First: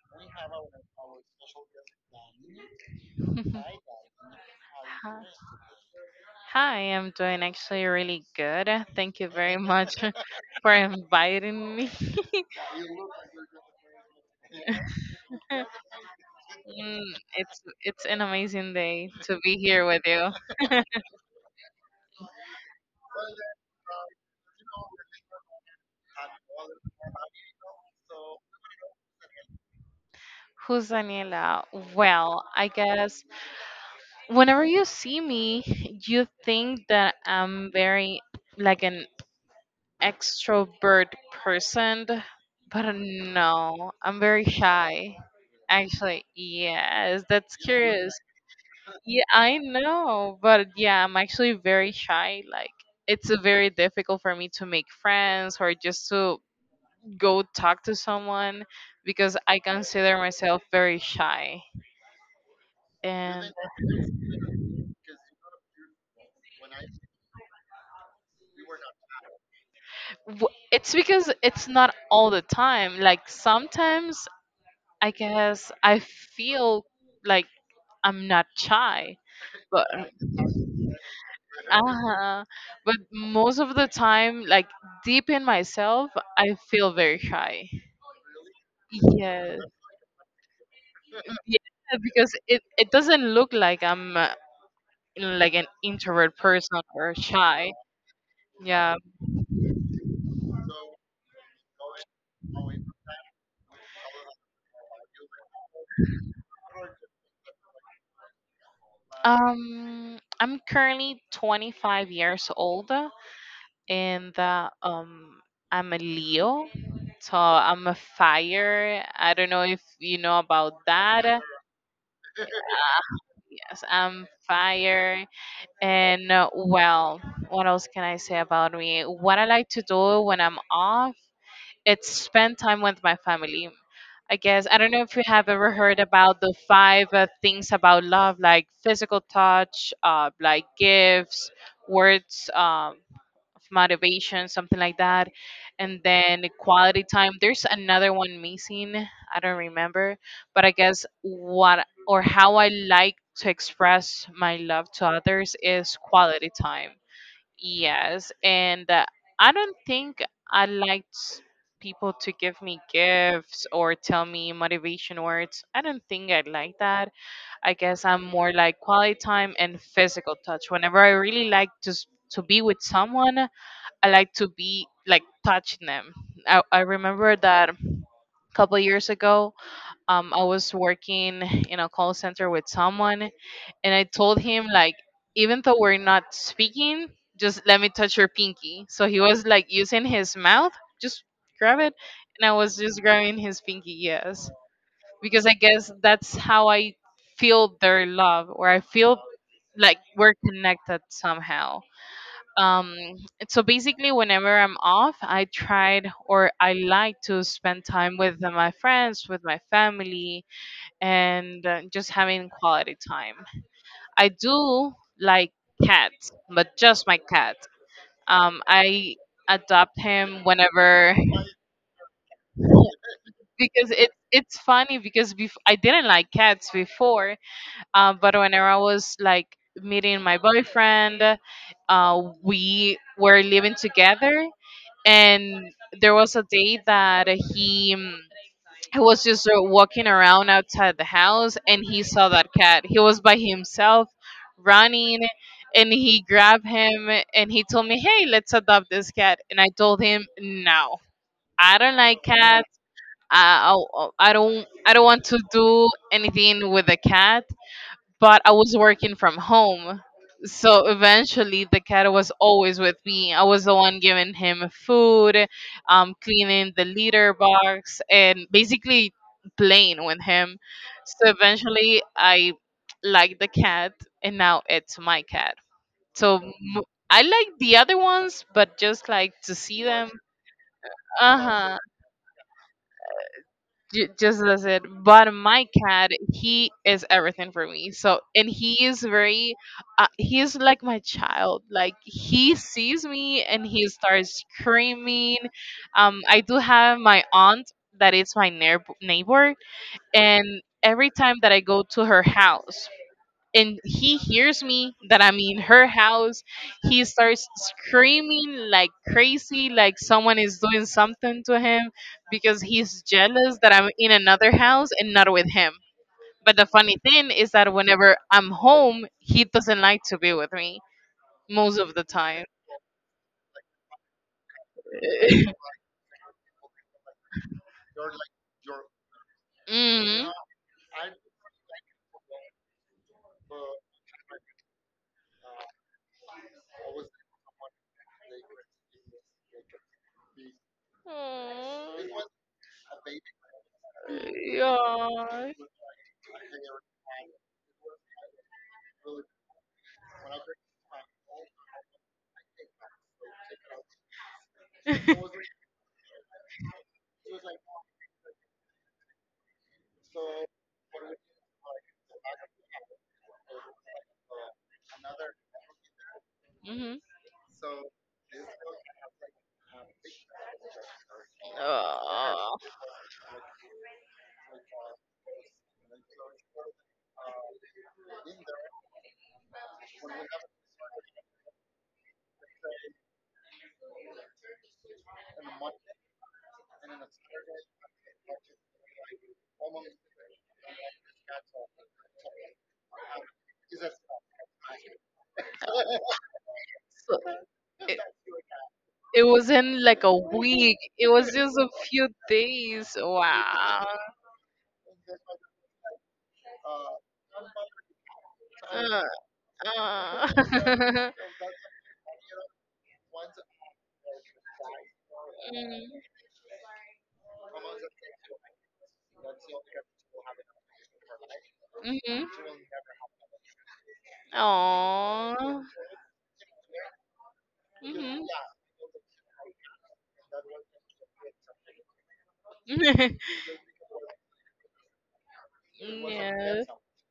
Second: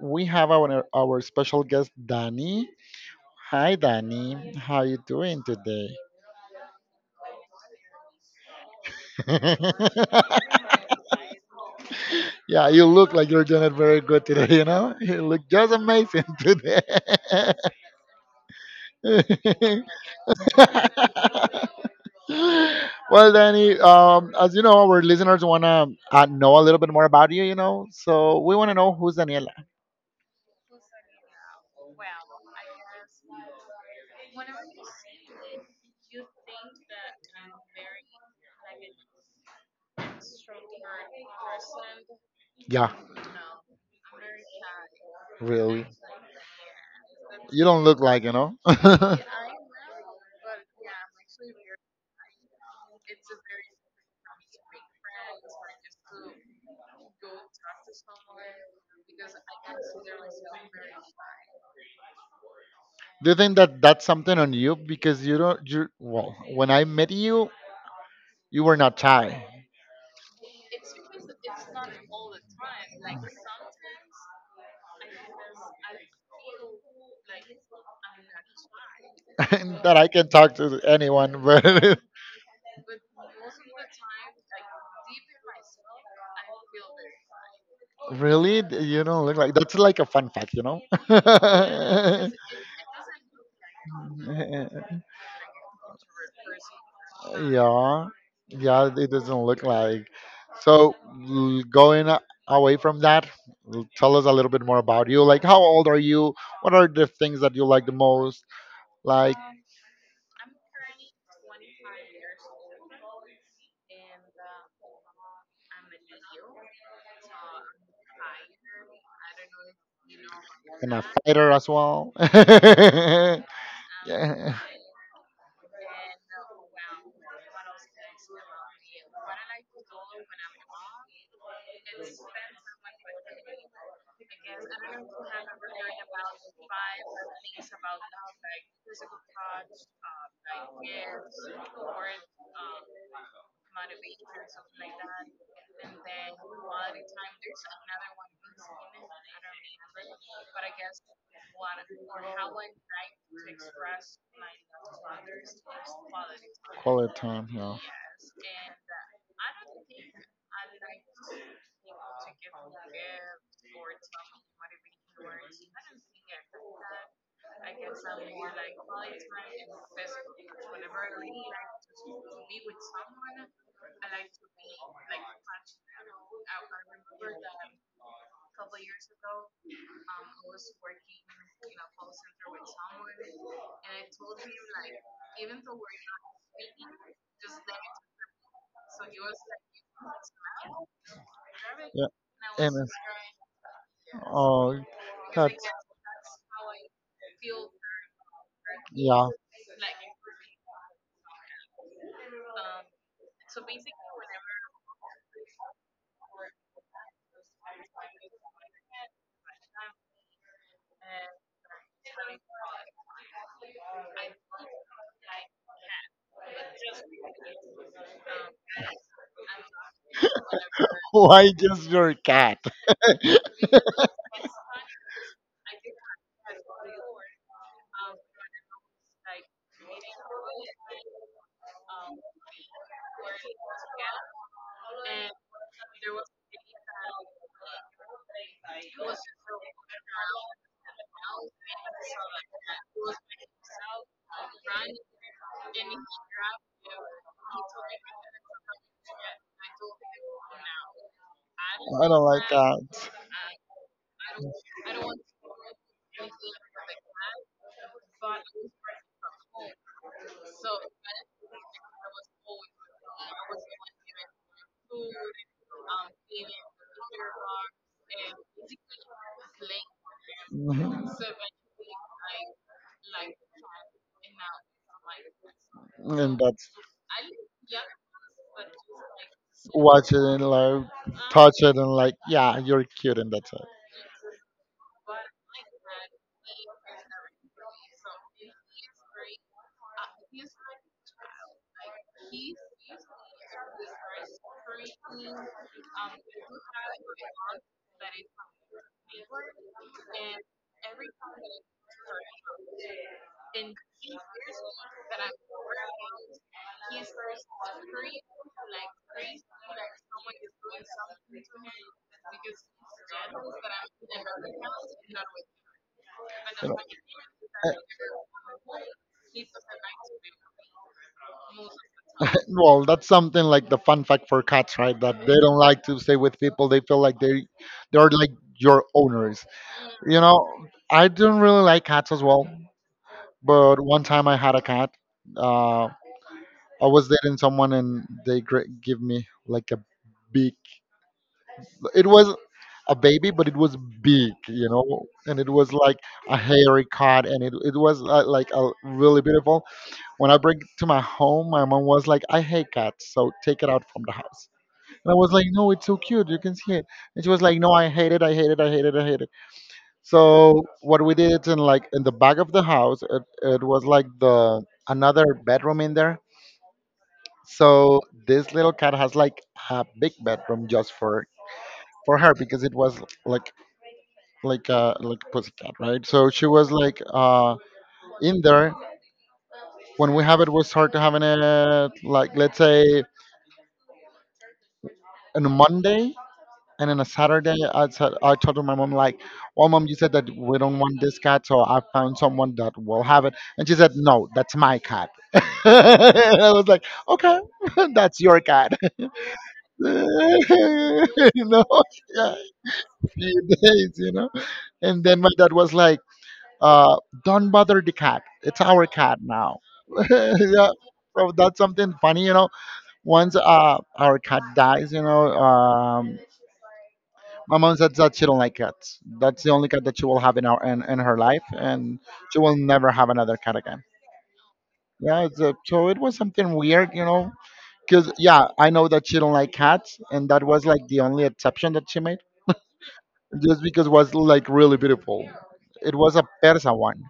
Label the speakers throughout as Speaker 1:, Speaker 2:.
Speaker 1: We have our special guest, Danny. Hi, Danny. How you
Speaker 2: Hi,
Speaker 1: doing today?
Speaker 2: hi, I'm doing actually really good. Thank you very much for inviting me.
Speaker 1: Yeah, you look like you're doing it very good today. You look just amazing today.
Speaker 2: Mm, It's it's an amazing day to be here with you.
Speaker 1: Well, Danny, as you know, our listeners wanna know a little bit more about you. You know, so we wanna know who's Daniela.
Speaker 2: Who's Daniela? Well, I guess whenever you see me, you think that I'm very like an extrovert person,
Speaker 1: Yeah,
Speaker 2: but no, I'm very shy.
Speaker 1: really.
Speaker 2: Actually, yes, that's
Speaker 1: You don't look
Speaker 2: curious.
Speaker 1: like.
Speaker 2: Yeah, I know, but yeah, I'm actually very shy. Like, it's very difficult for me to make friends or just to go talk to someone because I consider myself very shy.
Speaker 1: Do you
Speaker 2: And
Speaker 1: think that that's something on you because you don't? You well, when I met you, you were not shy.
Speaker 2: it's because it's not all the time. Like, sometimes I guess I feel like I'm not shy, but
Speaker 1: That I can talk to anyone, but
Speaker 2: uh but most of the time, like deep in myself, I feel very shy.
Speaker 1: really? You know, look like
Speaker 2: Yes.
Speaker 1: that's like a fun fact, you know?
Speaker 2: Yeah, because it doesn't look like I'm like an introvert person or shy.
Speaker 1: Yeah, yeah,
Speaker 2: Yeah.
Speaker 1: it doesn't look like. So, going away from that, tell us a little bit more about you. Like, how old are you? What are the things that you like the most? Like,
Speaker 2: I'm currently 25 years old and I'm a Leo. So I'm a fire. I don't know if you know about
Speaker 1: and a
Speaker 2: that.
Speaker 1: fighter as well.
Speaker 2: Yes, I'm
Speaker 1: Yeah.
Speaker 2: fire. And well, what else can I say about me? What I like to do when I'm off, it's spend time with my family. I guess I don't know if you have ever heard about the five things about love, like physical touch, like gifts, words of motivation, something like that, and then quality time. There's another one missing. I don't remember, but I guess what or how I like to express my love to others is quality time.
Speaker 1: Quality time,
Speaker 2: Yes, and I don't think I liked people to give me gifts or tell me motivation words. I don't think I like that. I guess I'm more like quality time and physical touch. Whenever I really like to to be with someone, I like to be like touching them. I remember that a couple years ago, I was working in a call center with someone, and I told him like even though we're not speaking, just let me touch your pinky. So he was like using his mouth, just grab it,
Speaker 1: yeah,
Speaker 2: and I
Speaker 1: now
Speaker 2: was just grabbing his pinky, yes,
Speaker 1: oh,
Speaker 2: because I guess that's how I feel their love, or I feel like we're connected somehow. Um, so basically, whenever I'm off, I tried or I like to spend time with my friends, with my family, and just having quality time. I do like cats, but just my cat. I adopt him whenever
Speaker 1: why just your cat?
Speaker 2: because it's funny because I didn't like cats before, but whenever I was like meeting my boyfriend, we were living together, and there was a day that he was just walking around outside the house and he saw that cat. He was by himself running and he grabbed him and he told me, "Hey, let's adopt this cat." And I told him, "No, I don't
Speaker 1: I
Speaker 2: like
Speaker 1: don't like
Speaker 2: cats.
Speaker 1: cats.
Speaker 2: I, I don't, I don't want to do anything with a cat," but I was working from home. So eventually, the cat was always with me. I was the one giving him food, cleaning the litter box, and basically playing with him.
Speaker 1: Mhm.
Speaker 2: So eventually, I liked the cat, and now it's my cat. So
Speaker 1: And that's
Speaker 2: m- I like the other ones, but just like to see them.
Speaker 1: watch it and like
Speaker 2: Uh
Speaker 1: touch it
Speaker 2: huh.
Speaker 1: and like yeah, you're cute and that's it.
Speaker 2: Just as it. But my cat, he is everything for me. So, and he is very, he is like my child. Like he sees me and he starts screaming. I do have my aunt that is my neighbor, and every time that I go to her house, and he hears me that I'm in her house. He starts screaming like crazy, like someone is doing something to him because he's jealous that I'm in another house and not with him. But the
Speaker 1: You know.
Speaker 2: funny thing is
Speaker 1: Eh,
Speaker 2: that whenever I'm home, he doesn't like to be with me most of the time.
Speaker 1: Well, that's something like the fun fact for cats, right? That they don't like to stay with people. They feel like they are like your owners. You
Speaker 2: mm.
Speaker 1: know, I don't really like cats as well. But one time I had a cat. Uh, I was dating someone and they give me like a big. It was a baby, but it was big, you know, and it
Speaker 2: Yeah.
Speaker 1: was like a hairy cut, and it was like a really beautiful. When I bring it to my home, my mom was like, "I hate cats, so take it out from the house." And I was like, "No, it's so cute. You can see it." And she was like, "No, I hate it. I hate it. I hate it. I hate it." So what we did in like in the back of the house, it was like the another bedroom in there.
Speaker 2: Mhm.
Speaker 1: So this little cat has like a big bedroom just for her
Speaker 2: Aw.
Speaker 1: because it was like like a like pussycat, right? So she was like in there. When we have it we start having it like, let's say, on a Monday, and on a Saturday I said I told my mom like, well, mom, you said that we don't want this cat so I found someone that will have it, and she said, "No, that's my cat." I was like,
Speaker 2: So-
Speaker 1: "Okay,"
Speaker 2: eh,
Speaker 1: that's your cat.
Speaker 2: It wasn't like a week. It
Speaker 1: You
Speaker 2: was just
Speaker 1: know?
Speaker 2: a few days.
Speaker 1: Few
Speaker 2: Wow.
Speaker 1: days, you know. And then my dad was like, uh, "Don't bother the cat. It's our
Speaker 2: Uh,
Speaker 1: cat now."
Speaker 2: uh.
Speaker 1: Yeah. So that's something funny, you know. Once our cat dies, you know, my mom said that she don't like cats. That's the only cat that she will have in in her life, and
Speaker 2: Mm-hmm.
Speaker 1: she will never have another cat again. Yeah, so,
Speaker 2: Aww.
Speaker 1: so it was something weird, you know, because
Speaker 2: Mm-hmm.
Speaker 1: yeah, I know that she don't like cats, and that was like the only exception that she made. Just because it was like really beautiful. It was a
Speaker 2: Yes.
Speaker 1: Persa one.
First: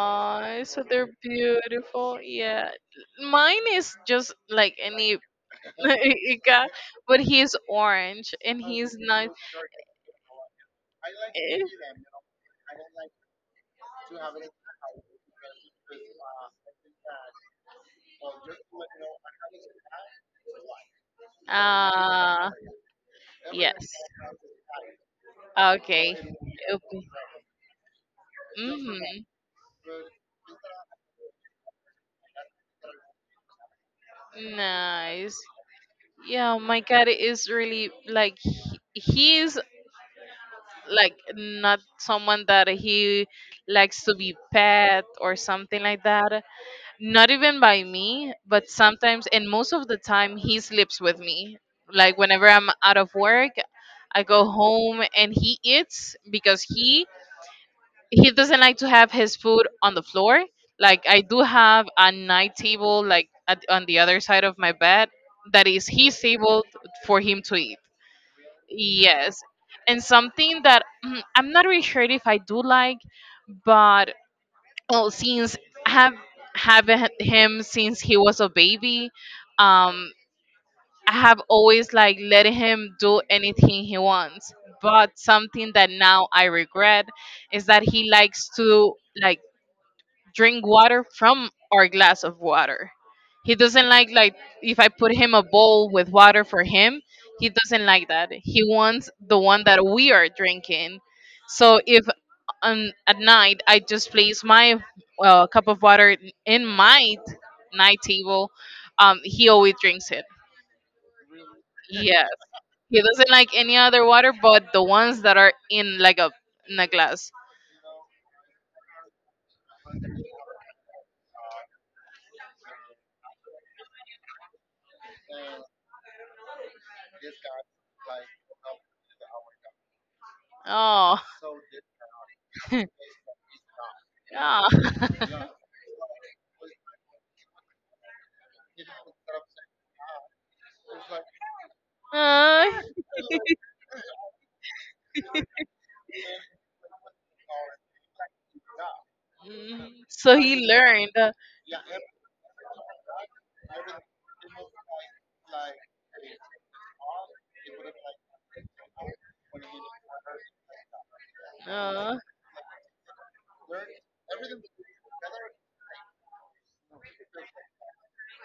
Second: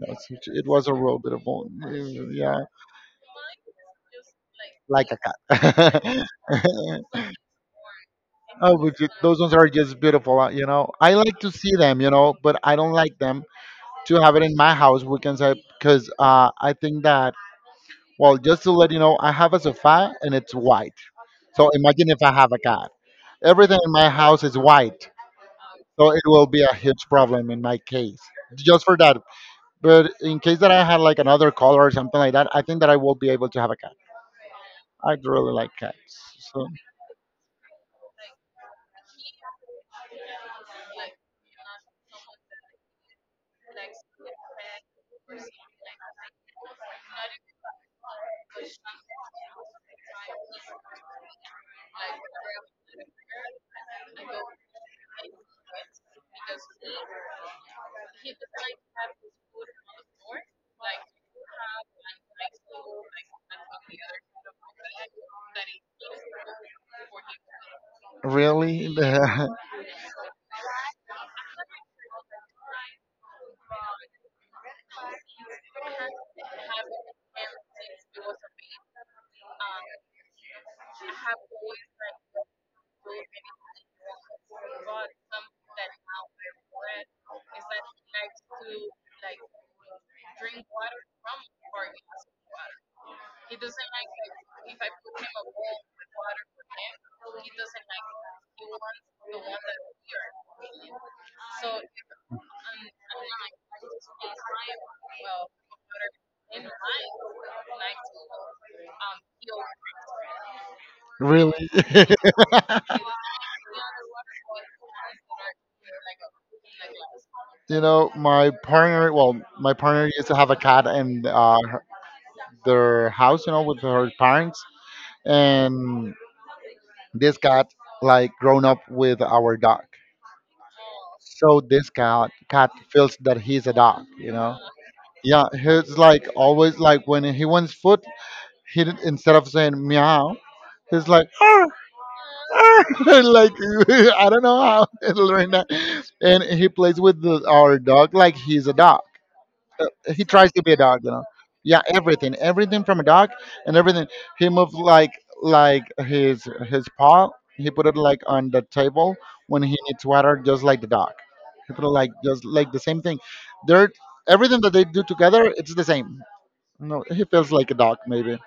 Speaker 1: It
Speaker 2: so
Speaker 1: was a
Speaker 2: they're
Speaker 1: real beautiful,
Speaker 2: beautiful.
Speaker 1: yeah,
Speaker 2: Yeah, mine is just like
Speaker 1: like
Speaker 2: any
Speaker 1: a cat.
Speaker 2: Ika, but he's orange and
Speaker 1: Oh,
Speaker 2: he's
Speaker 1: but
Speaker 2: not.
Speaker 1: those ones are just beautiful, you know. I like to
Speaker 2: eh,
Speaker 1: see them, you know, but I don't like them to have it in my house. We can say because I think that well, just to let you know, I have a sofa and it's white. So imagine if I
Speaker 2: Ah,
Speaker 1: have a cat. Everything
Speaker 2: yes.
Speaker 1: in my house is white, so
Speaker 2: Okay.
Speaker 1: it will be a huge problem in my case. Just for that.
Speaker 2: Mm-hmm.
Speaker 1: But in case that I had like another color or something like that, I think that I will be able to have a cat. I
Speaker 2: Nice.
Speaker 1: really like cats.
Speaker 2: Yeah,
Speaker 1: So
Speaker 2: my cat is really like he's like not someone that he likes to be pet or something like that. Not even by me, but sometimes and most of the time he sleeps with me. Like whenever I'm out of work, I go home and he eats because he doesn't like to have his food on the floor. Like I do have a night table, like at, on the other side of my bed, that is his table for him to eat.
Speaker 1: really,
Speaker 2: Yes, and something that I'm not really sure if I do like, but well, since I have having him since he was a baby, um, I have always like letting him do anything he wants. But something that now I regret is that he likes to like drink water from our glass of water. He doesn't like if I put him a bowl with water for him, he doesn't like that. He wants the one that we are drinking. So if at night I just place my cup of water in my night table, he always drinks it.
Speaker 1: really.
Speaker 2: Yes, he doesn't like any other water but the ones that are in like a in a glass.
Speaker 1: You know, my partner, well, my partner used to have a cat in their house, you know, with her parents. And this cat, like, grown up with our dog.
Speaker 2: Oh,
Speaker 1: So this cat feels that he's a dog, you know? Yeah, he's like always like when he wants food, instead of saying meow, he's like "Arr,
Speaker 2: yeah.
Speaker 1: arr," like I don't know how to learn that, and he plays with our dog like he's a dog.
Speaker 2: Mhm.
Speaker 1: He
Speaker 2: So
Speaker 1: tries to
Speaker 2: he
Speaker 1: be a dog, you
Speaker 2: learned.
Speaker 1: know. Yeah, everything, everything from a dog and everything. He moved like his paw. He put it like on the table when he needs water, just like the dog. He put it like
Speaker 2: Uh,
Speaker 1: just like the same thing. They're everything that they do together. It's the same. No, he feels like a dog maybe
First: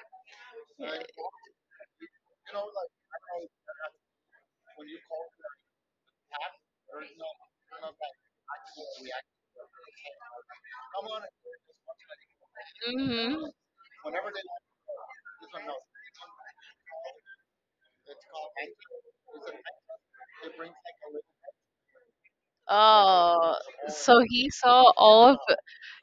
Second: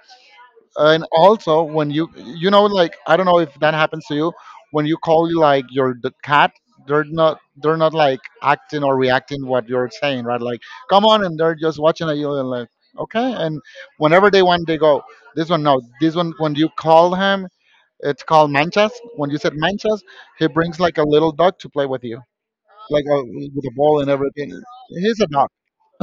Speaker 1: and also when you know like I don't know if that happens to you when you call like your the cat, they're not like acting or reacting what you're saying, right? Like, come on, and they're just watching at you and like okay,
Speaker 2: mm-hmm.
Speaker 1: and whenever they want they go. This one, no, this one when you call him, it's called Manchas. When you said Manchas he brings like a little dog to play with you, like a,
Speaker 2: Uh,
Speaker 1: with a ball and
Speaker 2: so he
Speaker 1: everything.
Speaker 2: saw
Speaker 1: He's a
Speaker 2: all of
Speaker 1: dog.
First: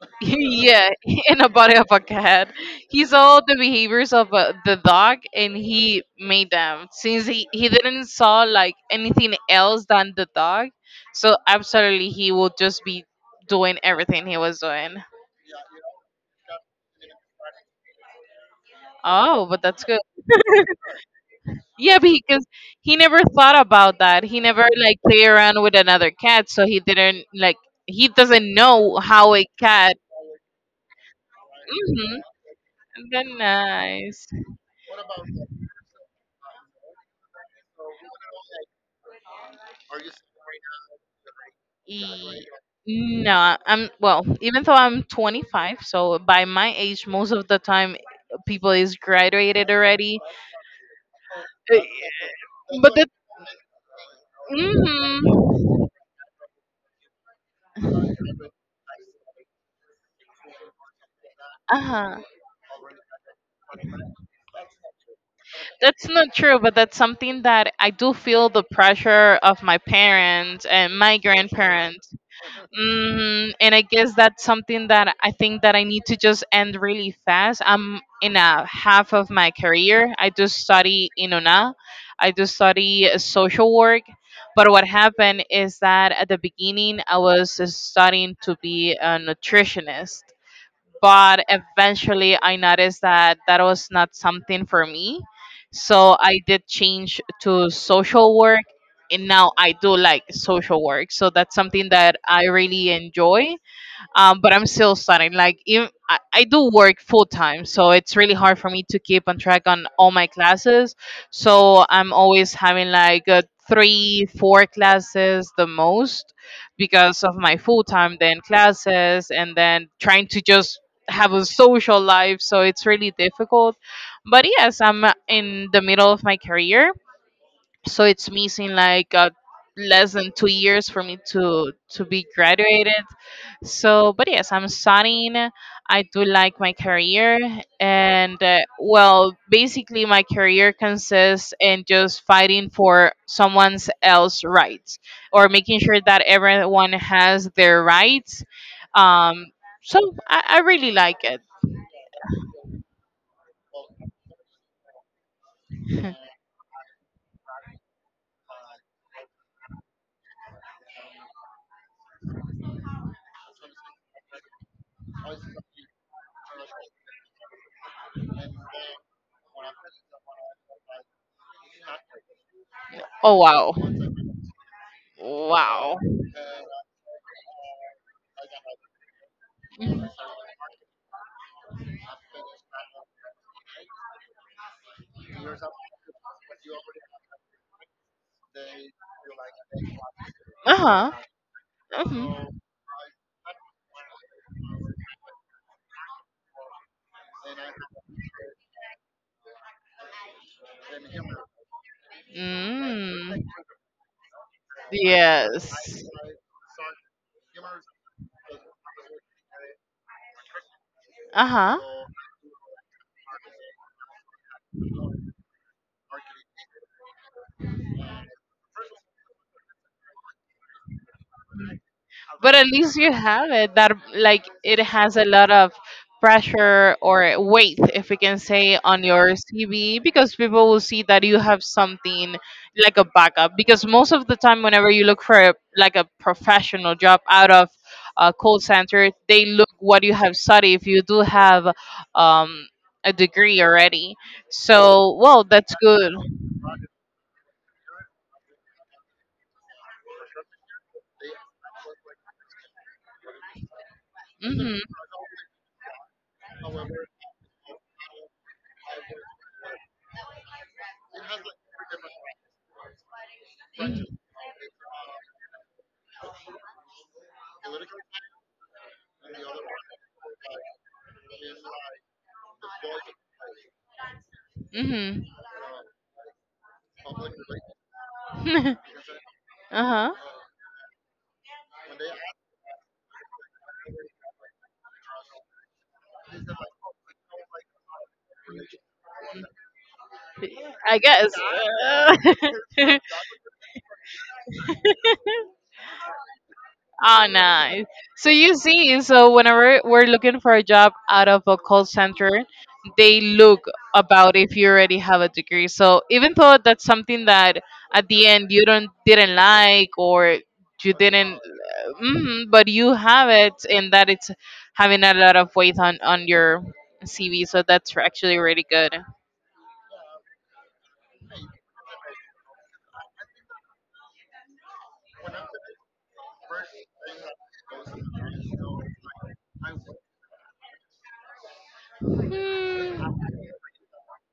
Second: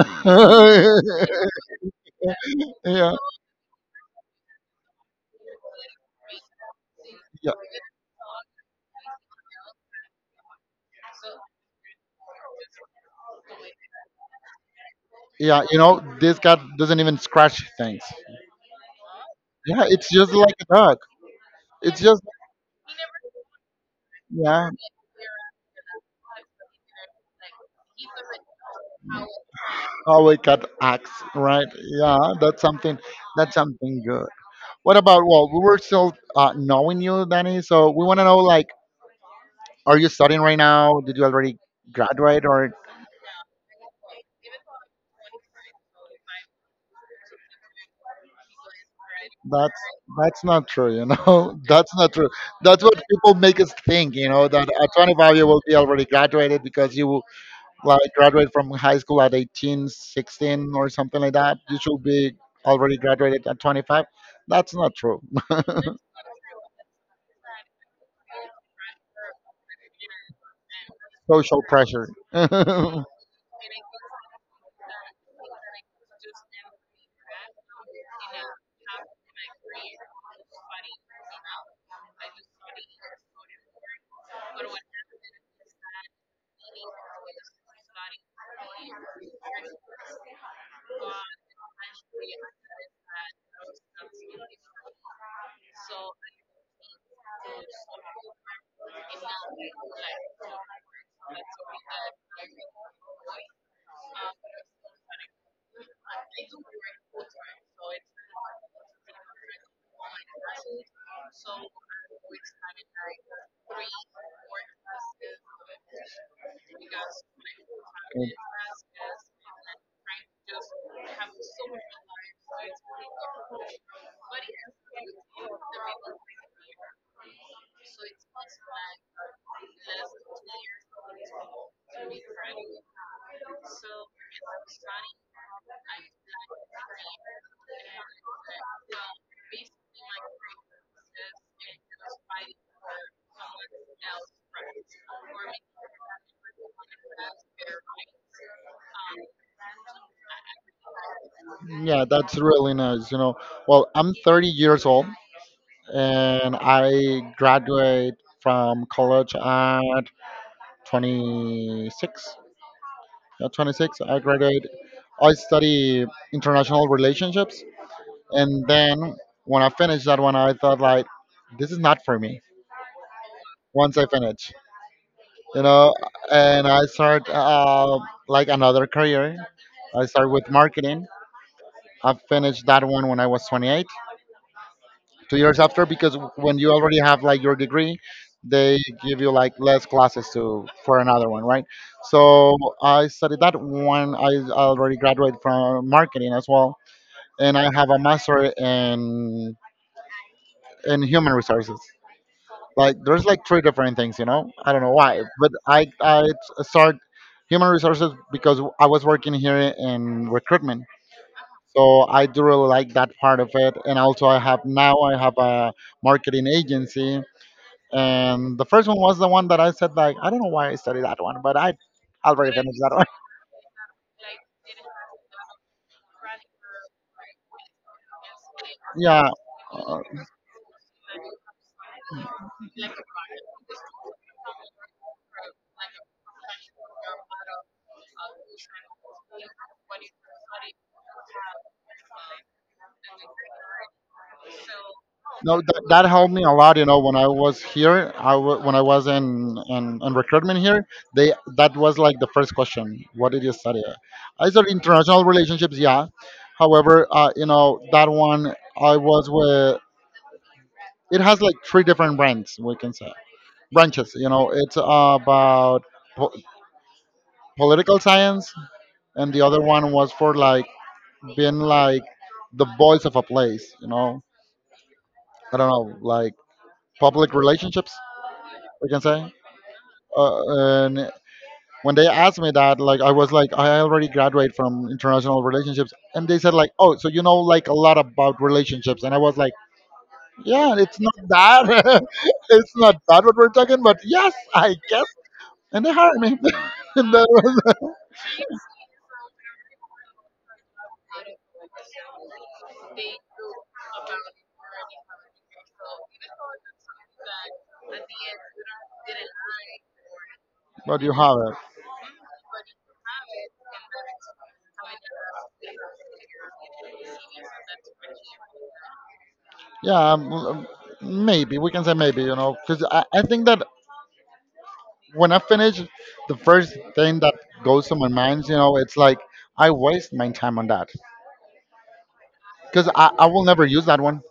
Speaker 2: yeah in a body of a cat. He
Speaker 1: Yeah
Speaker 2: saw the behaviors of the dog, and he made them since
Speaker 1: yeah
Speaker 2: he didn't saw like anything else than the dog. So absolutely, he will just be doing everything he was doing.
Speaker 1: yeah, you know this cat doesn't even scratch things.
Speaker 2: Oh, but that's
Speaker 1: Yeah,
Speaker 2: good.
Speaker 1: it's just like a dog.
Speaker 2: Yeah,
Speaker 1: It's just
Speaker 2: because he never thought about that. He never
Speaker 1: yeah,
Speaker 2: like play around with another cat, so he didn't like. He doesn't know how a cat.
Speaker 1: how a cat acts, right? Yeah,
Speaker 2: Mm-hmm.
Speaker 1: that's something.
Speaker 2: That's
Speaker 1: That's something
Speaker 2: nice.
Speaker 1: good. What about? Well, we were still knowing you, Danny. So we want to know, like, are you studying right now? Did you already
Speaker 2: E-
Speaker 1: graduate, or
Speaker 2: No, I'm well. Even though I'm 25, so by my age, most of the time, people is graduated
Speaker 1: that's
Speaker 2: already.
Speaker 1: that's not true. You know,
Speaker 2: Uh,
Speaker 1: that's not true. That's
Speaker 2: But
Speaker 1: what
Speaker 2: that.
Speaker 1: people make us think. You know, that a 25
Speaker 2: mm
Speaker 1: year will be already graduated because you like graduate from high school at 18, 16 or something like that, you should
Speaker 2: Uh-huh.
Speaker 1: be already graduated at 25. That's not true.
Speaker 2: That's not true, but that's something that I do feel the pressure of my parents and my
Speaker 1: Social pressure.
Speaker 2: grandparents.
Speaker 1: Yeah,
Speaker 2: And I guess that's something that I think that I need to just end really fast. I'm in a half of my career. I do study Inona. I do study social work. But what happened is that at the beginning, I was studying to be a nutritionist, but eventually I noticed that that was not something for me. So I did change to social work and now I do like social work. So that's something that I really enjoy, but I'm still studying. Like even, I do work full time, so it's really hard for me to keep on track on all my classes. So I'm always having like three, four classes the most because of my full time then classes and then trying to just have a social life. So it's really difficult. But yes, I'm in the middle of my career, so it's missing like less than 2 years for me to be graduated, so but yes, I'm studying. I do like my career, and well, basically my career consists in just fighting for someone's else rights or making sure that everyone has their rights, um so I really like it.
Speaker 1: yeah, that's really nice. You know, well, I'm 30 years old, and I graduate from college at 26. At 26, I graduate. I study international relationships, and then when I finished that one, I thought like, this is not for me.
Speaker 2: Oh, wow.
Speaker 1: Once I finish, you know,
Speaker 2: Wow.
Speaker 1: and I start like another career. I start with marketing. I finished that one when I was 28, 2 years after, because when you already have like your degree they give you like less classes to
Speaker 2: uh
Speaker 1: for
Speaker 2: uh-huh
Speaker 1: another one, right? So
Speaker 2: Mhm.
Speaker 1: I studied that one. I already graduated from marketing as well, and I have a master in human resources. Like there's like
Speaker 2: Mm.
Speaker 1: three different things, you know. I don't know why, but
Speaker 2: Yes.
Speaker 1: I start human resources because I was working here in recruitment,
Speaker 2: Uh huh.
Speaker 1: so I do really like that part of it. And also I have now I have a marketing agency, and the first one was the one that I said like I don't know why I studied that one, but I already
Speaker 2: But at
Speaker 1: finished
Speaker 2: least
Speaker 1: that one.
Speaker 2: you have it that like it has a lot of pressure or weight, if we can say, on
Speaker 1: Yeah,
Speaker 2: your CV
Speaker 1: uh,
Speaker 2: because people will see that you have something like a backup. Because most of the time, whenever you look for like a professional job out of a call center, they look what you have studied. If you do have um, a degree already, so well,
Speaker 1: no,
Speaker 2: that's
Speaker 1: that
Speaker 2: good.
Speaker 1: helped me a lot. You know, when I was here, when I was in in recruitment here, they that was like the first question: what did you study? I studied
Speaker 2: Mhm.
Speaker 1: international relationships, yeah. However, you know that one I was with. It has like three different brands we can say branches. You know, it's about po- political science, and the other one was for like being like the voice of a place, you know.
Speaker 2: Mhm.
Speaker 1: I don't know, like public relationships, we can say.
Speaker 2: Uh-huh.
Speaker 1: And when they asked me that, like I was like, I already graduated from international relationships, and they said like, oh, so you know like a lot about relationships, and I was like, yeah,
Speaker 2: I
Speaker 1: it's not
Speaker 2: guess.
Speaker 1: that, it's
Speaker 2: Uh,
Speaker 1: not that what we're talking, but yes, I guess, and they hired me. And
Speaker 2: oh,
Speaker 1: that was-
Speaker 2: nice. So you see, so whenever we're looking for a job out of a call center, they look about if you already have a degree. So even though that's something that at the end you don't didn't like or you
Speaker 1: but you have
Speaker 2: didn't,
Speaker 1: it,
Speaker 2: but you have it, and that it's having a lot of weight on your CV. So that's actually really good.
Speaker 1: yeah. Maybe we can say maybe, you know, because I think that when I finish, the first thing that goes to my mind, you know, it's like I waste my time on that because
Speaker 2: Hmm.
Speaker 1: I will never use that one.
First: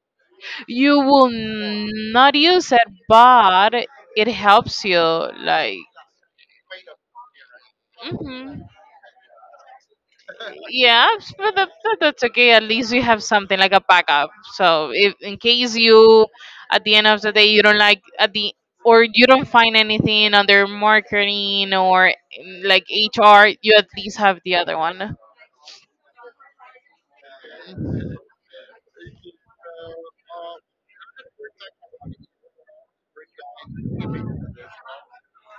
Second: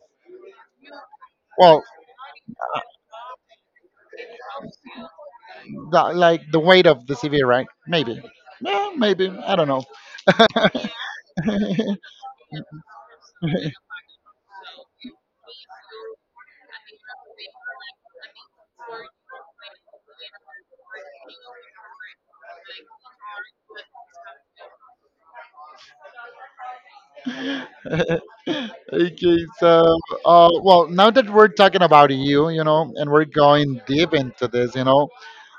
Speaker 2: You will
Speaker 1: Well,
Speaker 2: not use it, but it helps you. Like,
Speaker 1: the, like the weight of the CV, right? Maybe.
Speaker 2: hmm
Speaker 1: Yeah, maybe. I don't know.
Speaker 2: yeah, but that's okay. At least you have something like a backup. So, if in case you, at the end of the day, you don't like at the or you don't find anything under marketing or like HR, you at least have the other one.
Speaker 1: Okay, so, well, now that we're talking about you, you know, and we're going deep into this, you know,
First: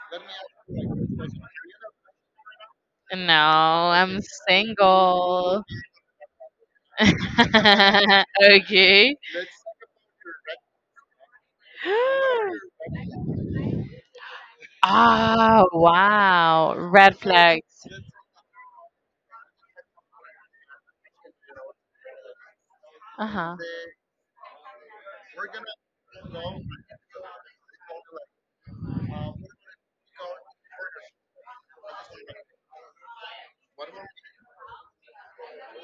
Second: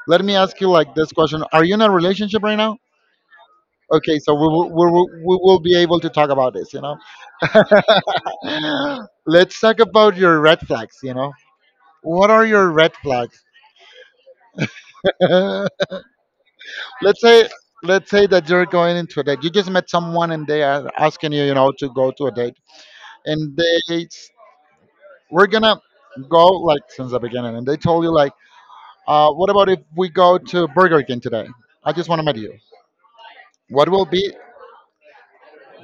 Speaker 1: let me ask you like this question: are you in a relationship right now?
Speaker 2: No,
Speaker 1: Okay,
Speaker 2: I'm
Speaker 1: so we will
Speaker 2: single.
Speaker 1: be able to talk about this, you know.
Speaker 2: Okay.
Speaker 1: Let's talk about your red flags, you know. What are your red flags?
Speaker 2: Ah,
Speaker 1: let's
Speaker 2: wow. Red
Speaker 1: say
Speaker 2: flags.
Speaker 1: let's say that you're going into a date. You just met someone and they are asking you, you know, to go to a date,
Speaker 2: Uh-huh.
Speaker 1: and they s- we're gonna go like since the beginning, and they told you like, what about if we go to Burger King today? I just want to meet you. What will be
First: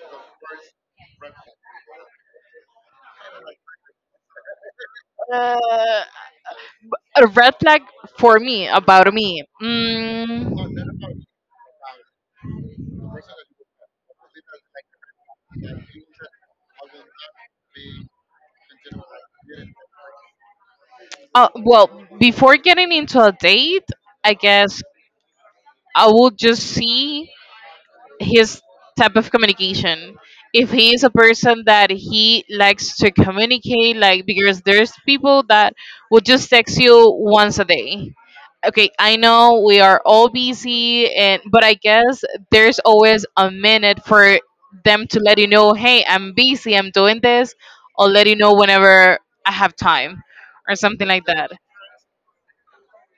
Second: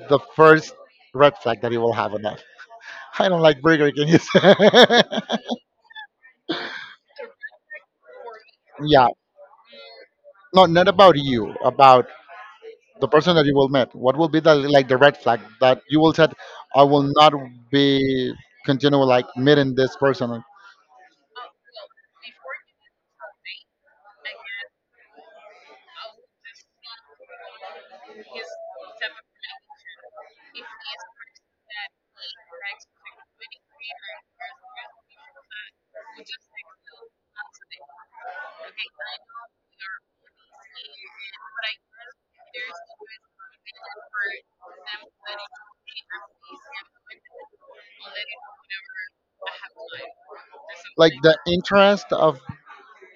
Speaker 1: the first red flag that you will have on that? I don't like Burger King.
Speaker 2: Uh, a red flag for me
Speaker 1: Yeah,
Speaker 2: about me.
Speaker 1: no, not about you, about the person that you will meet. What will be the like the red flag that you will said I will not be continue like meeting this person?
Speaker 2: Well, before getting into a date, I guess I will just see. His type of communication. If he is a person that he likes to communicate, like because there's people that will just text you once a day. Okay, I know we are all busy and but I guess there's always a minute for them to let you know, hey, I'm busy, I'm doing this, or let you know whenever I have time or something
Speaker 1: Like
Speaker 2: like
Speaker 1: the
Speaker 2: that.
Speaker 1: interest of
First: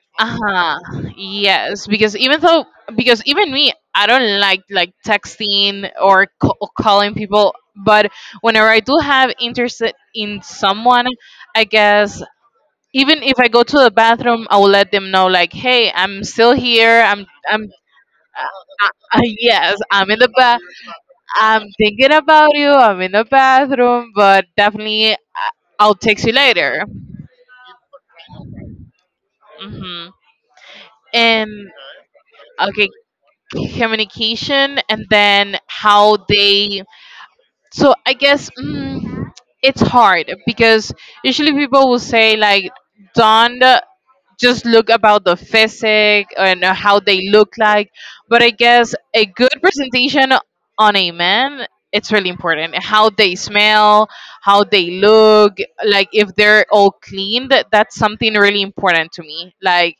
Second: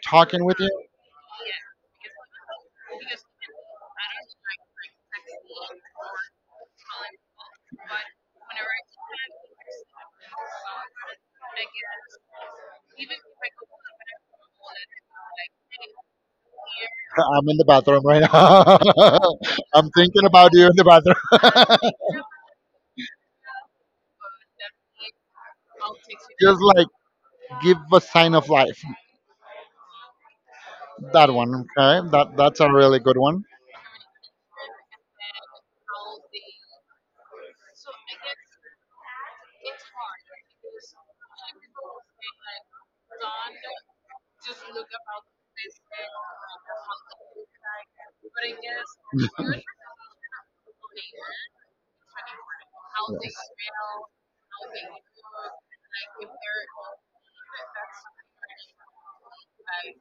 Speaker 1: talking with
Speaker 2: Uh-huh.
Speaker 1: you.
Speaker 2: Yes, because even though, because even me, I don't like texting or calling people, but whenever I do have interest in someone, I guess even if I go to the bathroom I will let them know like, hey, I'm still here, I'm
Speaker 1: I'm in
Speaker 2: I'm
Speaker 1: the bathroom right now.
Speaker 2: yes,
Speaker 1: I'm
Speaker 2: I'm in
Speaker 1: thinking
Speaker 2: the
Speaker 1: about
Speaker 2: bath,
Speaker 1: you in the
Speaker 2: I'm
Speaker 1: bathroom.
Speaker 2: thinking about you, I'm in the bathroom, but definitely I'll text you
Speaker 1: Just
Speaker 2: later.
Speaker 1: like give a sign of life.
Speaker 2: Hmm.
Speaker 1: That
Speaker 2: And
Speaker 1: one, okay? That's a
Speaker 2: okay,
Speaker 1: really good one.
Speaker 2: communication, and then how they, so I guess, it's hard because usually people will say like, don't just look about the physic and how they look like. But I guess a good presentation on a man, it's really important. How they smell, how they look, like if they're all clean, that's something really important to me. Like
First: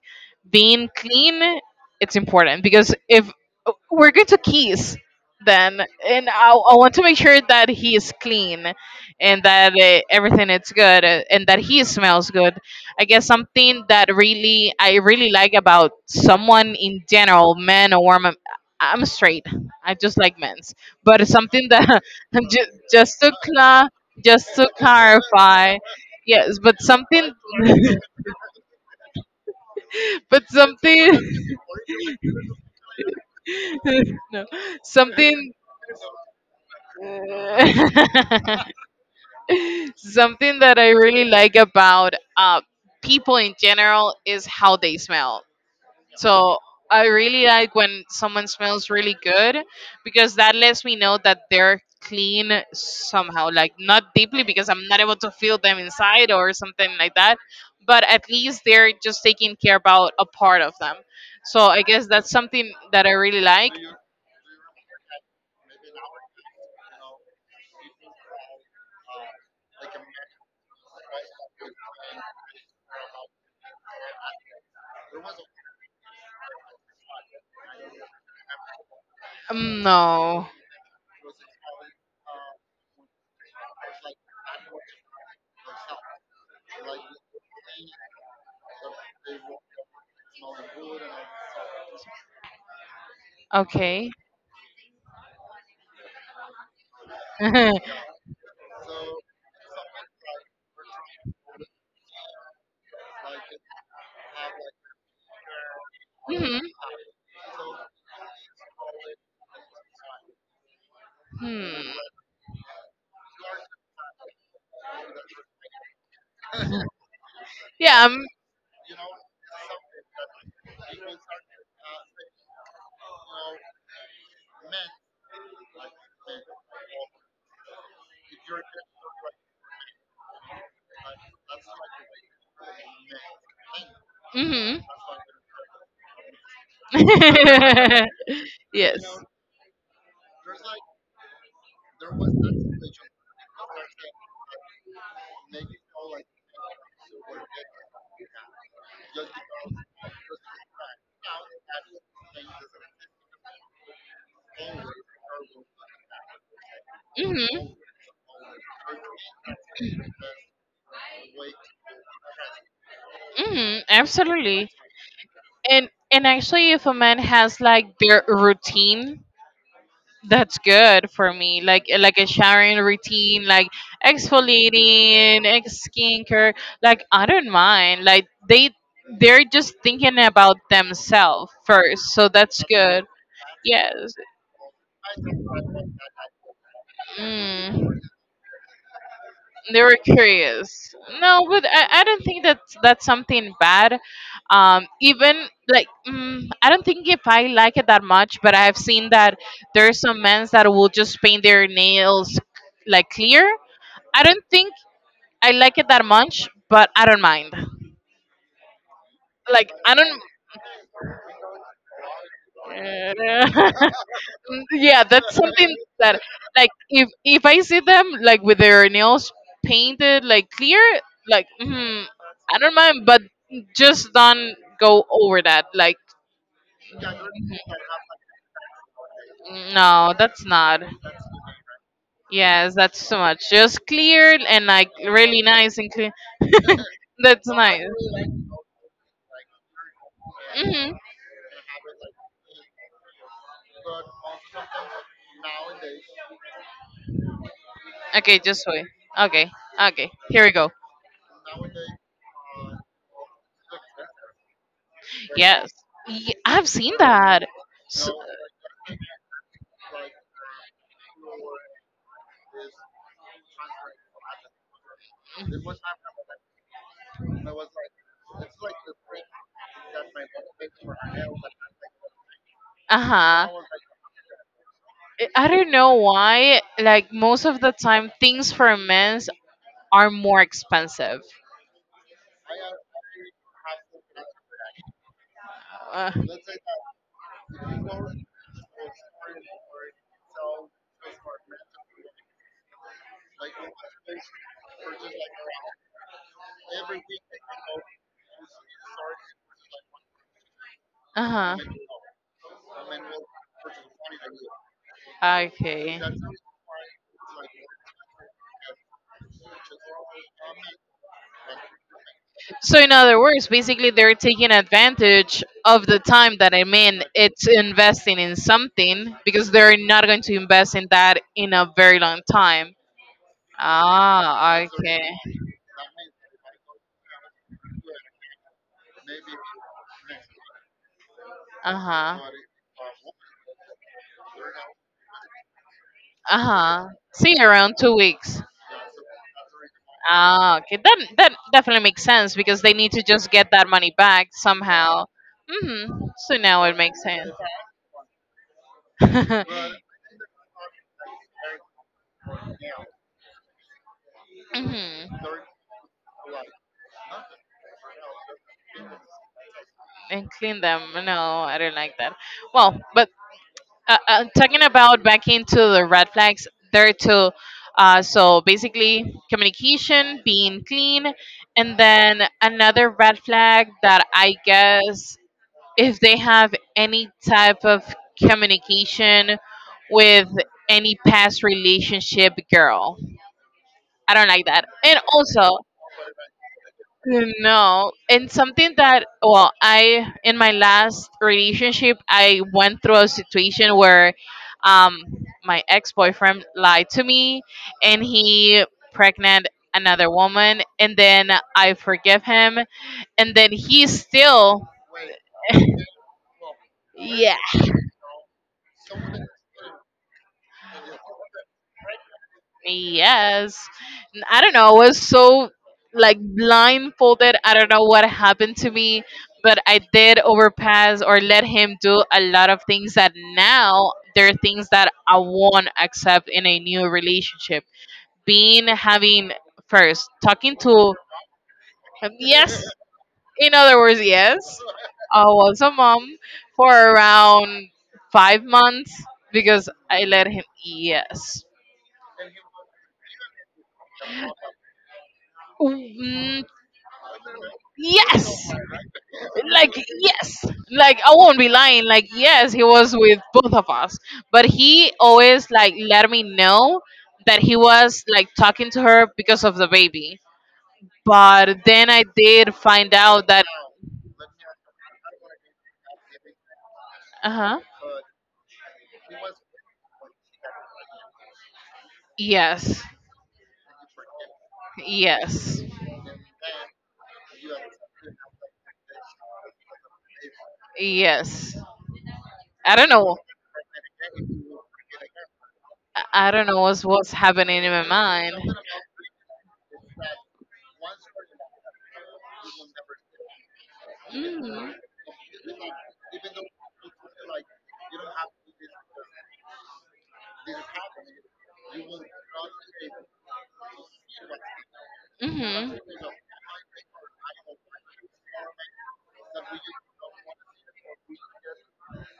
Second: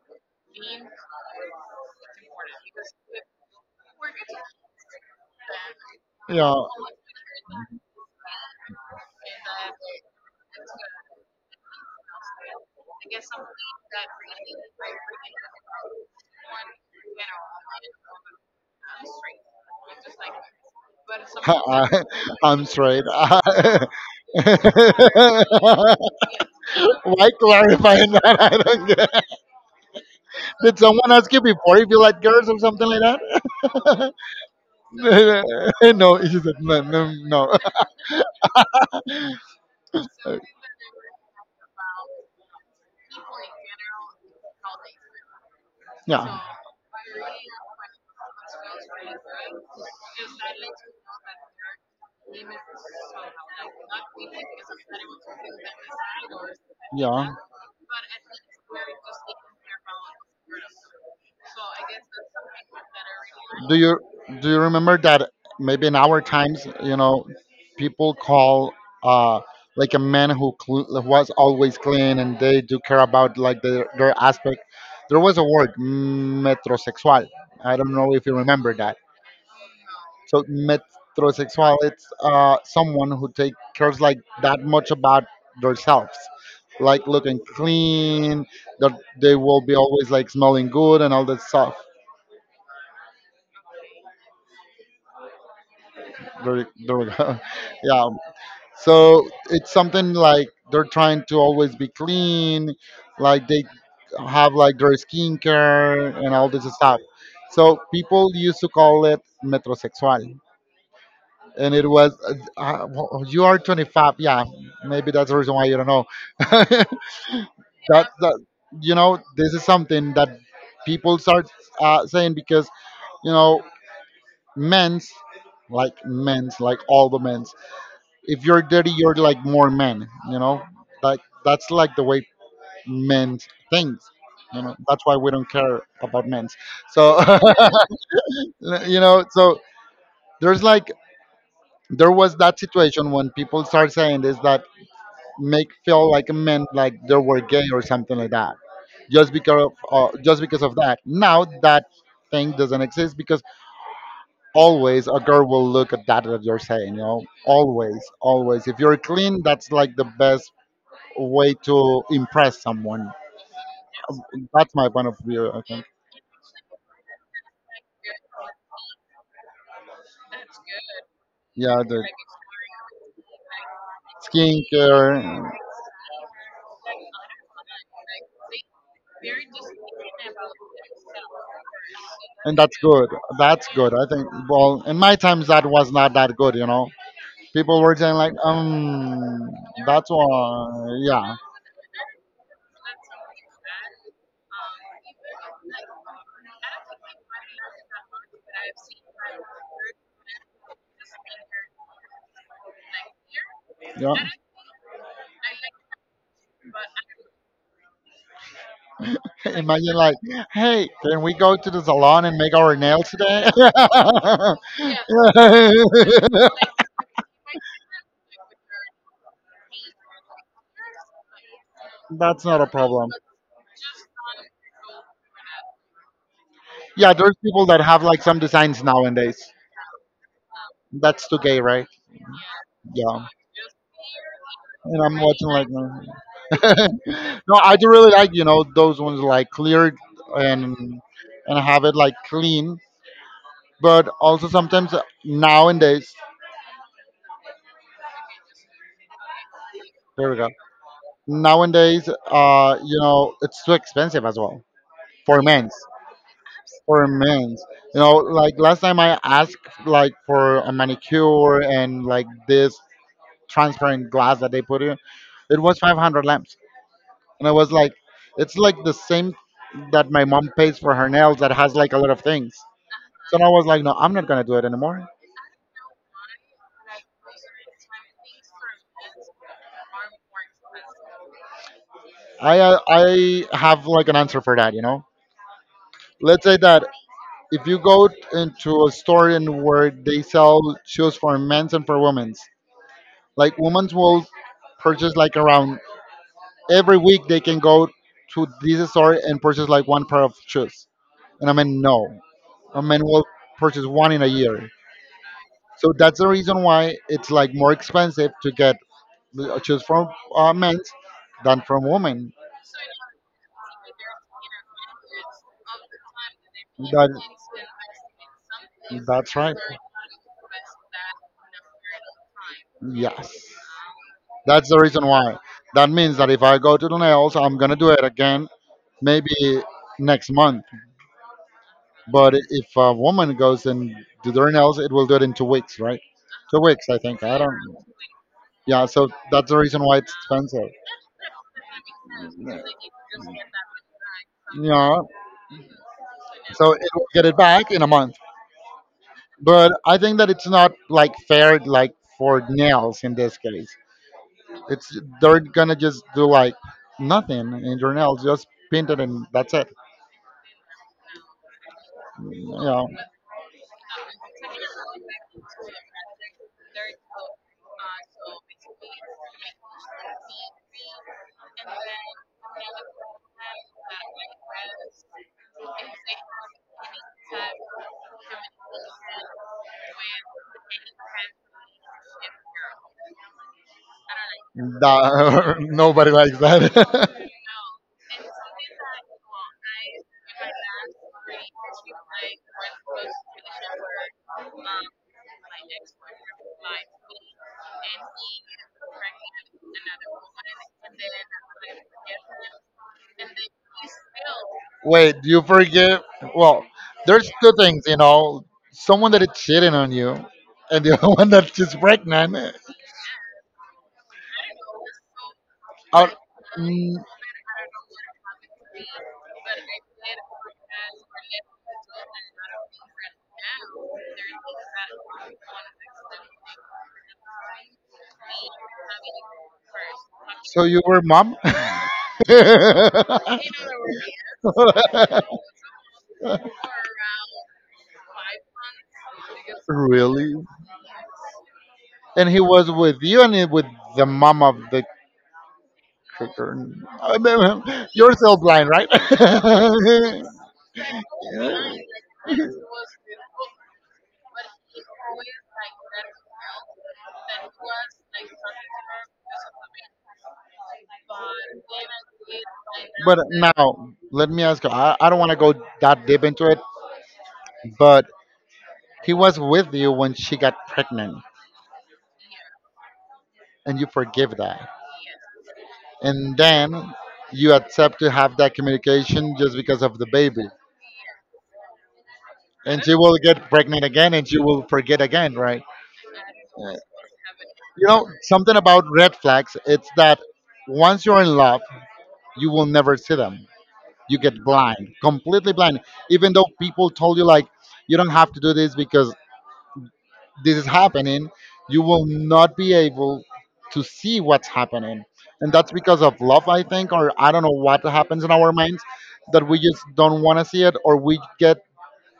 Speaker 2: being clean, it's important because if we're going to kiss, then and I want to make sure that he is clean and that everything is good, and that he smells good. I guess something that really I really like about someone in general, men or women. I'm straight. I just like men's. But it's something that
Speaker 1: I'm straight.
Speaker 2: just
Speaker 1: I'm
Speaker 2: to
Speaker 1: just like I'm straight.
Speaker 2: just to clarify, yes. But
Speaker 1: Why
Speaker 2: something,
Speaker 1: clarifying that? I don't get.
Speaker 2: but
Speaker 1: Did someone
Speaker 2: something,
Speaker 1: ask you before if you like girls or something like that?
Speaker 2: no, something.
Speaker 1: No, he said no, no, no.
Speaker 2: Something that I really like about people in general is how they smell.
Speaker 1: Yeah.
Speaker 2: So I really like when someone smells really good because that lets me know that they're clean somehow, like not deeply because I'm not able to feel them inside or something like
Speaker 1: Yeah.
Speaker 2: that, but at least they're just taking care about a part of them. So I guess that's something that I really like.
Speaker 1: Do you do you remember that maybe in our times, you know, people call uh like a man who was always clean and they do care about like their aspect. There was a word metrosexual. I don't know if you remember that. So
Speaker 2: No.
Speaker 1: metrosexual, it's someone who take cares like that much about themselves, like looking clean, that they will be always like smelling good and all that stuff.
Speaker 2: Okay.
Speaker 1: There we go.
Speaker 2: Hmm.
Speaker 1: Yeah. So it's something like they're trying to always be clean, like they have like their skincare and all this stuff. So people used to call it metrosexual. And it
Speaker 2: Hmm.
Speaker 1: was uh, you are 25. Yeah, maybe that's the reason why you don't know.
Speaker 2: Yeah.
Speaker 1: That
Speaker 2: Um.
Speaker 1: that you know this is something that people start saying because, you know, men's men's like all the men's, if you're dirty you're like more men, you know, like that's like the way men think, you know. That's why we don't care about men's, so
Speaker 2: Hmm. Yes.
Speaker 1: you know. So there's like there was that situation when people start saying this that make feel like men like they were gay or something like that just because of that. Now that thing doesn't exist because always a girl will look at that that you're saying, you know.
Speaker 2: Mm-hmm.
Speaker 1: Always, always, if you're clean, that's like the best way to impress someone.
Speaker 2: Mm-hmm. Absolutely.
Speaker 1: That's my point of view, I think.
Speaker 2: And actually, if a man has like their routine, that's good for me.
Speaker 1: Yeah,
Speaker 2: Like
Speaker 1: the
Speaker 2: like a showering routine, like
Speaker 1: skincare.
Speaker 2: exfoliating, ex skincare. Like I don't mind. Like they're just thinking about themselves first, so
Speaker 1: And
Speaker 2: that's
Speaker 1: that's
Speaker 2: good.
Speaker 1: good. That's good, I
Speaker 2: Yes.
Speaker 1: think. Well, in my times, that was not that good. You know, people were
Speaker 2: Mm.
Speaker 1: saying like,
Speaker 2: They were
Speaker 1: that's
Speaker 2: curious.
Speaker 1: why, yeah.
Speaker 2: No, but I don't think that that's something bad. Even like mm, I don't think if I like it that much, but I've seen that there's some men that will just paint their nails like clear.
Speaker 1: Yeah.
Speaker 2: I don't think I like it that much, but I don't mind. Like I
Speaker 1: Imagine like,
Speaker 2: don't.
Speaker 1: hey, can we go to the salon and make our nails today?
Speaker 2: Mm, yeah, that's something that like if I see them like with their nails painted like clear, like mm,
Speaker 1: That's
Speaker 2: I
Speaker 1: not a
Speaker 2: don't mind,
Speaker 1: problem.
Speaker 2: but just don't go over that, like
Speaker 1: Yeah, there's people that have like some designs nowadays.
Speaker 2: no, that's not,
Speaker 1: That's too gay, right?
Speaker 2: yes, that's too
Speaker 1: Yeah.
Speaker 2: much. Just clear and like
Speaker 1: And I'm
Speaker 2: really
Speaker 1: watching like,
Speaker 2: nice and clear, that's
Speaker 1: No, I
Speaker 2: nice.
Speaker 1: do really like, you know, those ones like cleared
Speaker 2: Hmm.
Speaker 1: and and have it like clean. But also sometimes nowadays,
Speaker 2: Okay, just wait, okay, okay,
Speaker 1: there we
Speaker 2: here
Speaker 1: go.
Speaker 2: we go.
Speaker 1: Nowadays, you know, it's too expensive as well for
Speaker 2: Yes.
Speaker 1: men's.
Speaker 2: I've seen
Speaker 1: For
Speaker 2: that.
Speaker 1: men's, you
Speaker 2: S-
Speaker 1: know, like last time I asked like for a manicure and like this transparent glass that they put in, it was 500 lamps. And I was like, it's like the same that my mom pays for her nails that has like a lot of things. So I
Speaker 2: uh-huh.
Speaker 1: was like, no, I'm not gonna do it anymore.
Speaker 2: I don't know why. Like most of the time, things for men's are more expensive.
Speaker 1: I have like an answer for that, you know.
Speaker 2: Uh
Speaker 1: Let's say that if you go into a store and where they sell shoes for men's and for women's, like women's will purchase like around every week they can go to this store and purchase like one pair of shoes, and I
Speaker 2: huh.
Speaker 1: mean no, a man will purchase 1 in a year. So
Speaker 2: Okay.
Speaker 1: that's the reason why it's like more expensive to get choose from men than from women.
Speaker 2: So in other words, basically they're taking advantage of the time that I mean
Speaker 1: That,
Speaker 2: it's investing in something
Speaker 1: that's
Speaker 2: because
Speaker 1: right.
Speaker 2: they're not going to invest in that in a very long time.
Speaker 1: Yes.
Speaker 2: Ah,
Speaker 1: That's the
Speaker 2: okay.
Speaker 1: reason why. That means that if I go to the nails, I'm going to do it again, maybe next month.
Speaker 2: Uh huh.
Speaker 1: But if a woman goes and do their nails, it will do it in 2 weeks, right?
Speaker 2: Uh
Speaker 1: 2 weeks,
Speaker 2: huh.
Speaker 1: I think.
Speaker 2: See,
Speaker 1: I don't.
Speaker 2: around 2 weeks.
Speaker 1: Yeah, so that's the reason why it's
Speaker 2: Ah,
Speaker 1: expensive.
Speaker 2: okay. That that definitely makes sense
Speaker 1: Yeah.
Speaker 2: because they need to just get that money back
Speaker 1: Yeah.
Speaker 2: somehow. Hmm. So now
Speaker 1: So
Speaker 2: it
Speaker 1: it
Speaker 2: makes
Speaker 1: will get
Speaker 2: sense.
Speaker 1: it back in a month. But I think that it's not like fair like for nails in this case. It's
Speaker 2: Hmm.
Speaker 1: they're gonna just do like nothing in your nails, just paint it and that's it.
Speaker 2: And clean them. No, I don't like that. Well,
Speaker 1: Yeah.
Speaker 2: but talking about back into the red flags, there are two. So basically, communication, being clean, and then another red flag that I guess if they have any type of communication with any past relationship girl. I don't like that. And also,
Speaker 1: That, nobody likes that.
Speaker 2: no, and something that, well, I, in my last relationship, I went through a situation where um, my ex boyfriend lied to me and he pregnant another woman. And then I forgive him. And then he still,
Speaker 1: Wait, do you forgive? Well, there's
Speaker 2: yeah,
Speaker 1: two things, you know, someone that is cheating on you, and the other one that's just pregnant.
Speaker 2: yes. I don't know, I was so
Speaker 1: Out,
Speaker 2: like
Speaker 1: mm,
Speaker 2: blindfolded. I don't know what happened to me, but I did overpass or let him do a lot of things that now there are things that I won't accept in a new relationship. Being having first talking
Speaker 1: so you
Speaker 2: to,
Speaker 1: were mom?
Speaker 2: yes, in other words, yes. I was a mom for around 5 months because I let
Speaker 1: Really?
Speaker 2: him, yes.
Speaker 1: And he was with you and with the mom of the
Speaker 2: Mm,
Speaker 1: kicker. I mean, you're still
Speaker 2: yes.
Speaker 1: blind,
Speaker 2: Like yes, like I won't be lying, like yes, he was with both of us, but he
Speaker 1: right?
Speaker 2: always like let me know that he was like talking to her because of the baby, but then I did find
Speaker 1: But
Speaker 2: out that,
Speaker 1: now, let me ask you. I don't want to go that deep into it,
Speaker 2: uh-huh,
Speaker 1: but he was with you when she got pregnant,
Speaker 2: yes,
Speaker 1: and you forgive that,
Speaker 2: yes,
Speaker 1: and then you accept to have that communication just because of the baby,
Speaker 2: yes. I
Speaker 1: and
Speaker 2: don't
Speaker 1: she will
Speaker 2: know,
Speaker 1: get pregnant again, and she will forget again, right?
Speaker 2: I don't know what's happening in my
Speaker 1: You know
Speaker 2: mind.
Speaker 1: something about red flags. It's that once you're in love, you will never see them. You get
Speaker 2: Mm-hmm.
Speaker 1: blind, completely blind. Even though people told you like you don't have to do this because this is happening, you will not be able to see what's happening. And that's because of love, I think, or I don't know what happens in our minds that
Speaker 2: Mm-hmm.
Speaker 1: we just don't want to see it, or we get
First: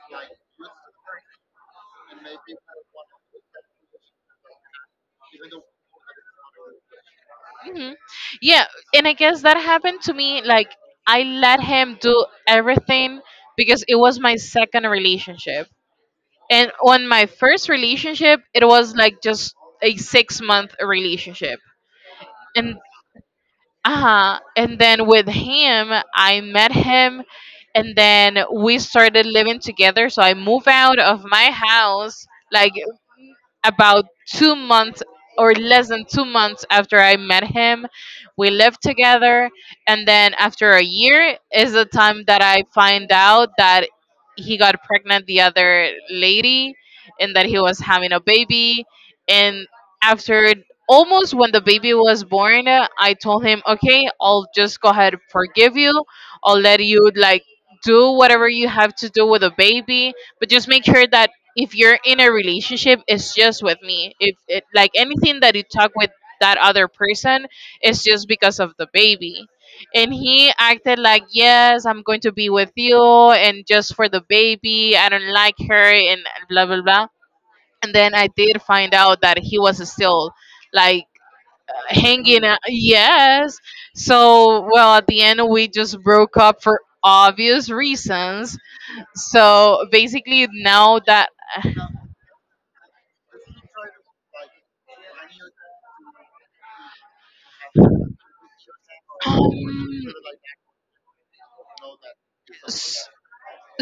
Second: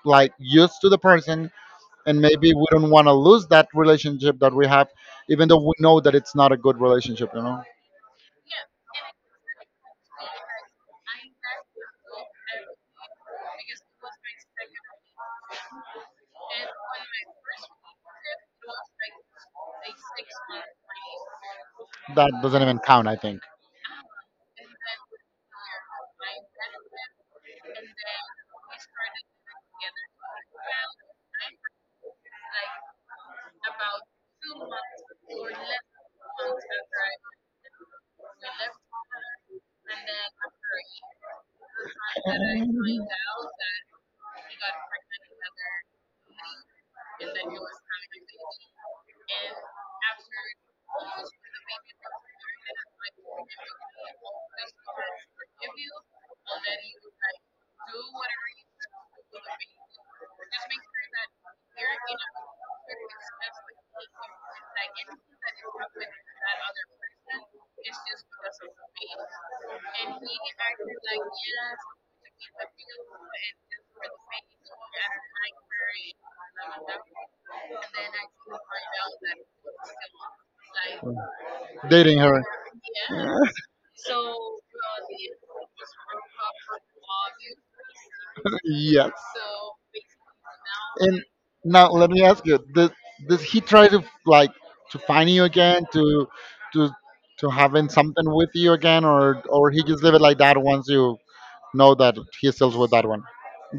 Speaker 1: like used to the person, and maybe we don't want to lose that relationship that we have, even though we know that it's not a good relationship, you know?
Speaker 2: Hmm. Yeah, and I guess that happened to me. Like I let him do everything because it was my second relationship, and on my first relationship, it was like just a 6 month relationship,
Speaker 1: That doesn't
Speaker 2: and
Speaker 1: even count, I think.
Speaker 2: uh huh. And then with him, I met him, and then we started living together. So I moved out of my house like about 2 months or less than 2 months after I met him, we lived together. And then after a year is the time that I find out that he got pregnant the other lady and that he was having a baby. And after almost when the baby was born, I told him, okay, I'll just go ahead and forgive you. I'll let you like do whatever you have to do with a baby, but just make sure that if you're in a relationship it's just with me. If it, like anything that you talk with that other person, it's just because of the baby. And he acted like, yes, I'm going to be with you and just for the baby, I don't like her, and blah blah blah. And then I did find out that he was still like
Speaker 1: Dating
Speaker 2: hanging
Speaker 1: her.
Speaker 2: out, yes. So well, at the end we just broke up for obvious reasons.
Speaker 1: Yes.
Speaker 2: So basically now
Speaker 1: And
Speaker 2: that
Speaker 1: now let me ask you: does he try to like to find you again to to to having something with you again, or he just leave it like that once you know that he still with
Speaker 2: S-
Speaker 1: that one,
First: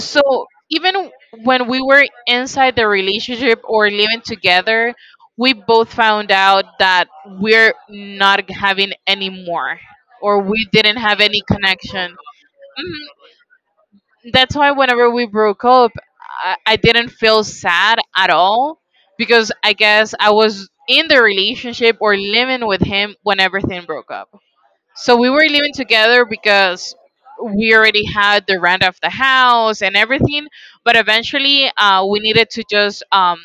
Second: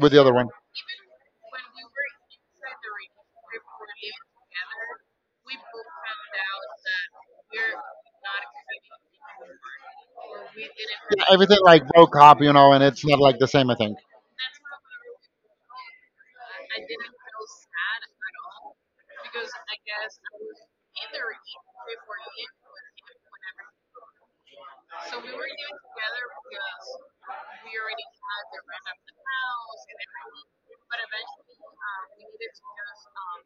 Speaker 1: with the other one?
Speaker 2: even when we were inside the relationship or living together, we both found out that we're not having any more, or we didn't have
Speaker 1: Yeah,
Speaker 2: any
Speaker 1: everything like
Speaker 2: connection.
Speaker 1: broke up, you know, and it's
Speaker 2: Mhm.
Speaker 1: not like the same, I think.
Speaker 2: That's why whenever we broke up, I didn't feel sad at all because I guess I was in the relationship or living with him when everything broke up. So we were living together because we already had the rent of the house and everything. But eventually, we needed to just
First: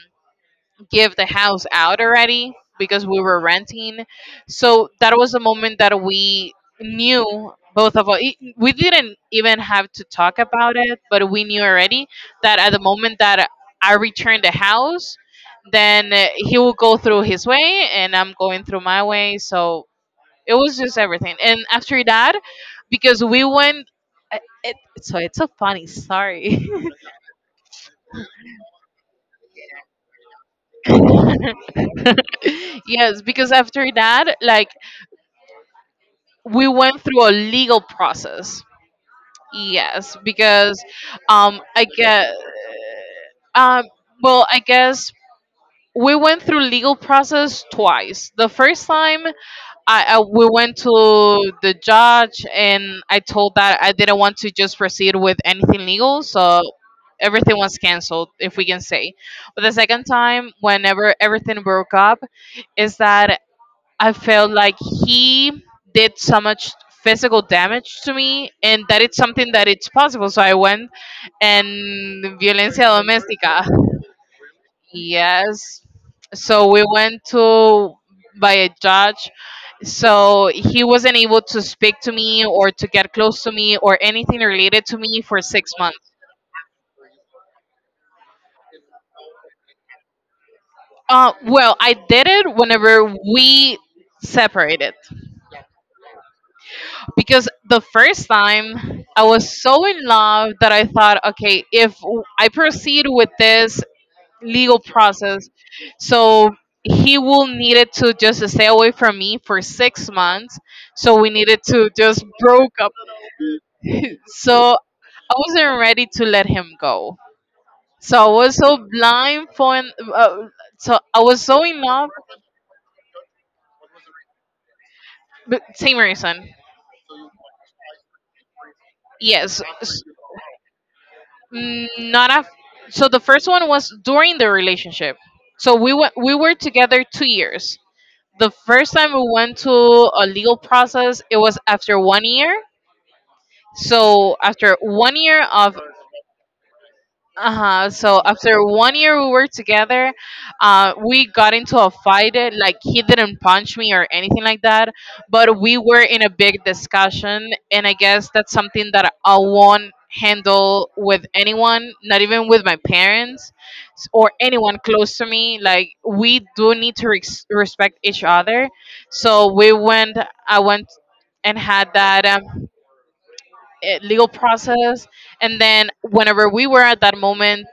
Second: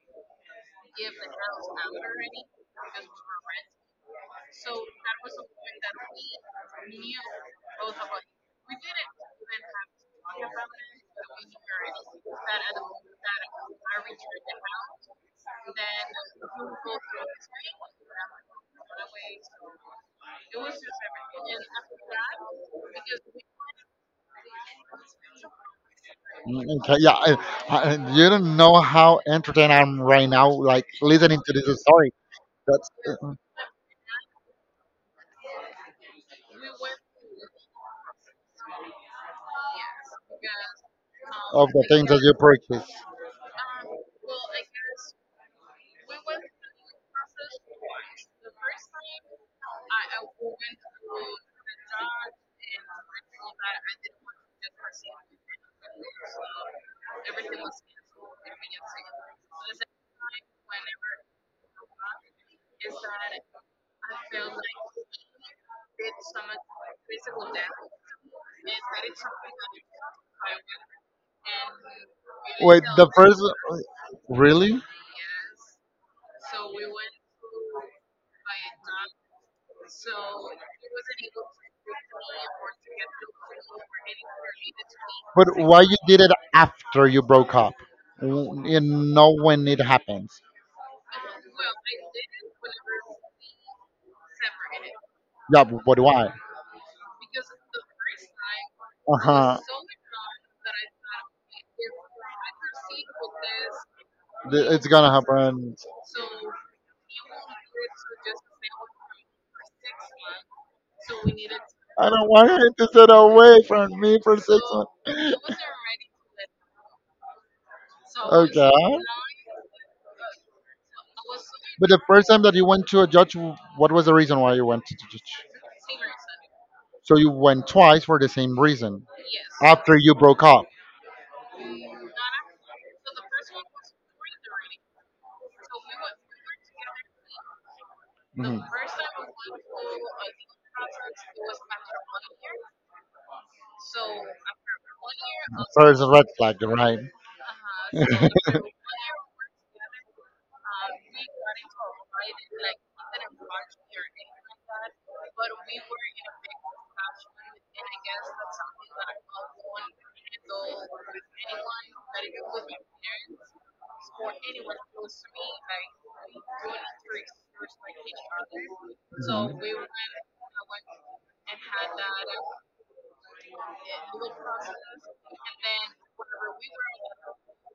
Speaker 2: give the house out already because we were renting. So that was the moment that we knew, both of us. We didn't even have to talk about it, but we knew already that at the moment that I returned the house, then he will go through his way and I'm going through my way. So it was just everything. And after that, because we went, I- it, so it's a funny story.
Speaker 1: Mm, okay, yeah, you don't know how entertained I'm right now, like listening to this story. That's
Speaker 2: Yes,
Speaker 1: uh,
Speaker 2: because after that, like we went through a legal process. Yes, because um,
Speaker 1: of
Speaker 2: I
Speaker 1: the things that
Speaker 2: guess
Speaker 1: you purchase.
Speaker 2: um, well, I guess we went through legal process twice. The first time, I we went to the judge and I told that I didn't want to just proceed with anything legal, so everything was canceled if we can say. But the second time, whenever everything broke up, is that I felt like he did so much physical damage to me, and that it's something that it's possible, so I went and
Speaker 1: Even wait,
Speaker 2: violencia
Speaker 1: the though first
Speaker 2: domestica.
Speaker 1: really?
Speaker 2: Yes, so we went to by a judge, so he wasn't able to speak to me or to get close to me or anything related to me for
Speaker 1: But
Speaker 2: six
Speaker 1: why you
Speaker 2: months
Speaker 1: did it after you broke up? W- You know when it happens.
Speaker 2: Well, I did it whenever we separated
Speaker 1: Yeah, but why?
Speaker 2: because the first time
Speaker 1: I was
Speaker 2: I
Speaker 1: huh.
Speaker 2: was so in love that I thought, okay, if I proceed with this legal
Speaker 1: It's gonna
Speaker 2: process,
Speaker 1: happen.
Speaker 2: so he will needed to just stay away from me for 6 months. So we needed to
Speaker 1: I
Speaker 2: just
Speaker 1: don't want her
Speaker 2: broke
Speaker 1: to
Speaker 2: up.
Speaker 1: sit away from me for six
Speaker 2: So
Speaker 1: months.
Speaker 2: I wasn't ready to let him go. So I was
Speaker 1: Okay.
Speaker 2: so blind for, uh, so I was so in
Speaker 1: But the
Speaker 2: love.
Speaker 1: first time that you went to a judge, what was the reason why you went to judge?
Speaker 2: But same reason.
Speaker 1: So you went twice for the same reason.
Speaker 2: Yes.
Speaker 1: After you broke up.
Speaker 2: Mm, Not af- so the first one was during the relationship. So we went, we were together 2 years. The
Speaker 1: Mhm.
Speaker 2: first time we went to a legal process, it was after 1 year. So after 1 year of
Speaker 1: First red flag, right?
Speaker 2: uh-huh. So after 1 year we were together, we got into a fight. Like he didn't punch me or anything like that, but we were in a big discussion, and I guess that's something that I won't handle with anyone, not even with my parents or anyone close to me. Like we do need to respect each other. So we went. I went and had that. Legal process. And then whenever we were at that moment,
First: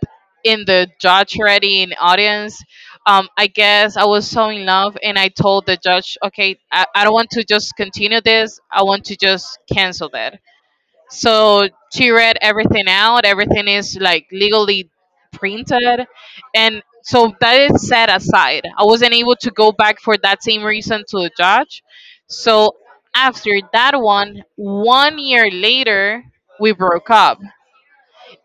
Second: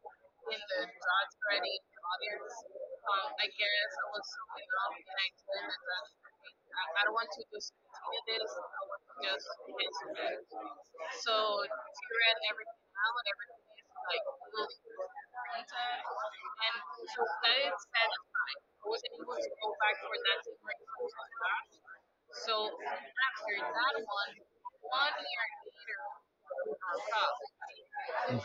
Speaker 2: in the judge already in audience, I guess I was so in love and I told the judge, "Okay, I don't want to just continue this. I want to just cancel that." So she read everything out. Everything is like legally printed. And so that is set aside. I wasn't able to go back for that same reason to the judge. So after that, 1 year later, we broke up.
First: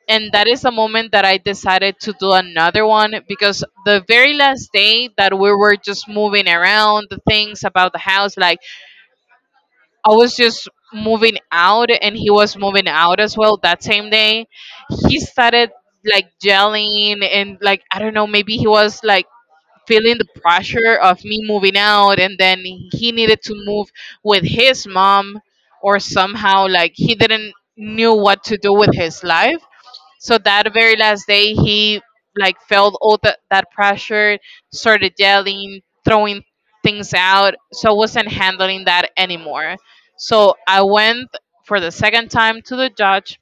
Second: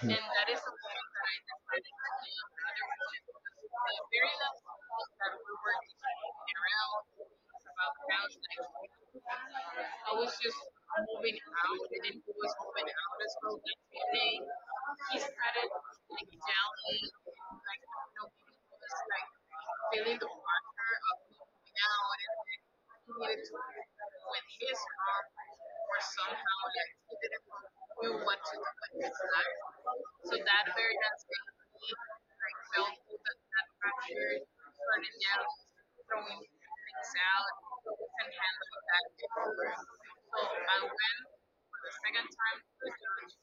Speaker 2: And that is the moment that I decided to do another one, because the very last day that we were just moving around the things about the house, like, I was just moving out and he was moving out as well that same day. He started like yelling and, like, I don't know, maybe he was like feeling the pressure of me moving out, and then he needed to move with his mom, or somehow like he didn't knew what to do with his life. So that very last day he like felt all that pressure, started yelling, throwing things out, so I wasn't handling that anymore. So I went for the second time to the judge,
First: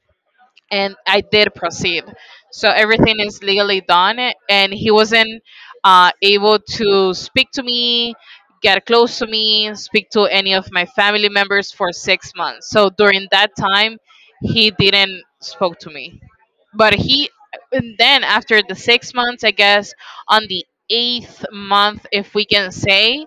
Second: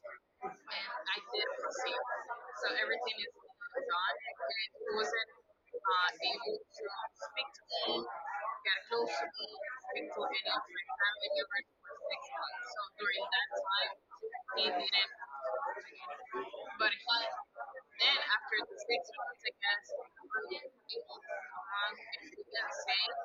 Speaker 2: and I did proceed. So everything is legally done, and he wasn't able to speak to me, get close to me, speak to any of my family members for 6 months. So during that time, he didn't spoke to me. But he, and then after the 6 months, I guess on the eighth month, if we can say,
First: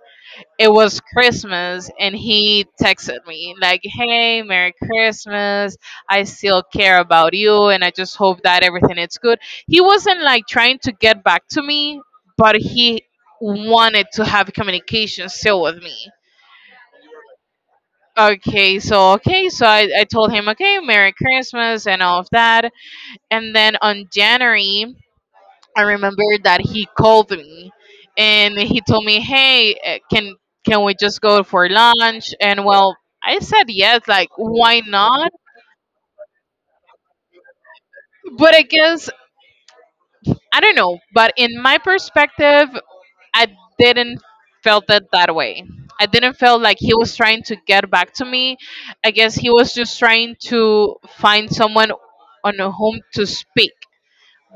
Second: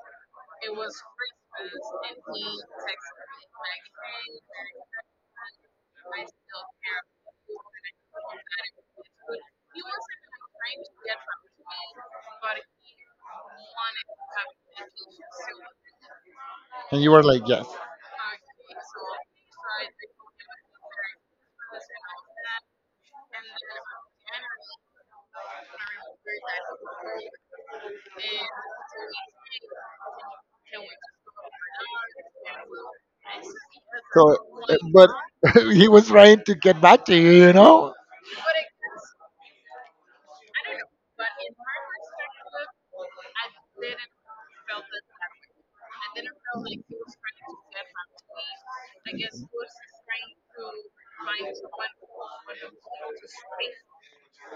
Speaker 2: it was Christmas and he texted me like, "Hey, Merry Christmas. I still care about you and I just hope that everything is good." He wasn't like trying to get back to me, but he wanted to have communication still with me.
Speaker 1: Were like, yes.
Speaker 2: Okay, so I told him, "Okay, Merry Christmas and all of that." And then on January I remember that he called me and he told me, "Hey, can we just go for lunch?" And, well, I said yes, like
Speaker 1: So,
Speaker 2: why
Speaker 1: but
Speaker 2: not?
Speaker 1: he was trying to get back to you, you know.
Speaker 2: But I guess, I don't know, but in my perspective, I didn't felt it that way. I didn't feel like he was trying to get back to me. I guess he was just trying to find someone on whom to speak,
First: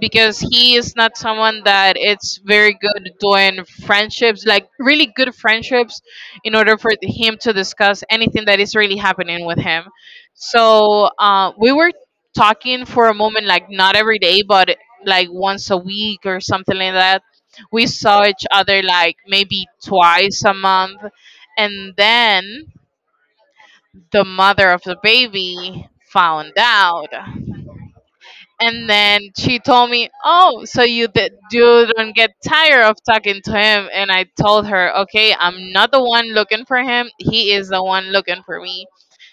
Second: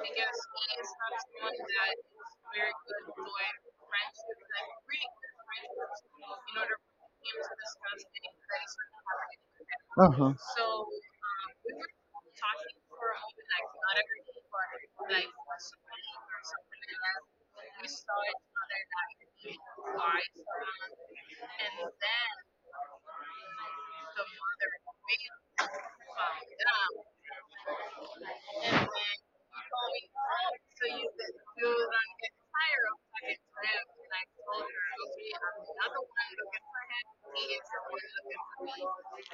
Speaker 2: because he is not someone that it's very good doing friendships, like really good friendships, in order for him to discuss anything that is really happening with him.
Speaker 1: Uh-huh.
Speaker 2: So we were talking for a moment, like not every day, but like once a week or something like that. We saw each other like maybe twice a month, and then the mother of the baby found out. And then she told me, "Oh, so you did, you don't get tired of talking to him?" And I told her, "Okay, I'm not the one looking for him. He is the one looking for me."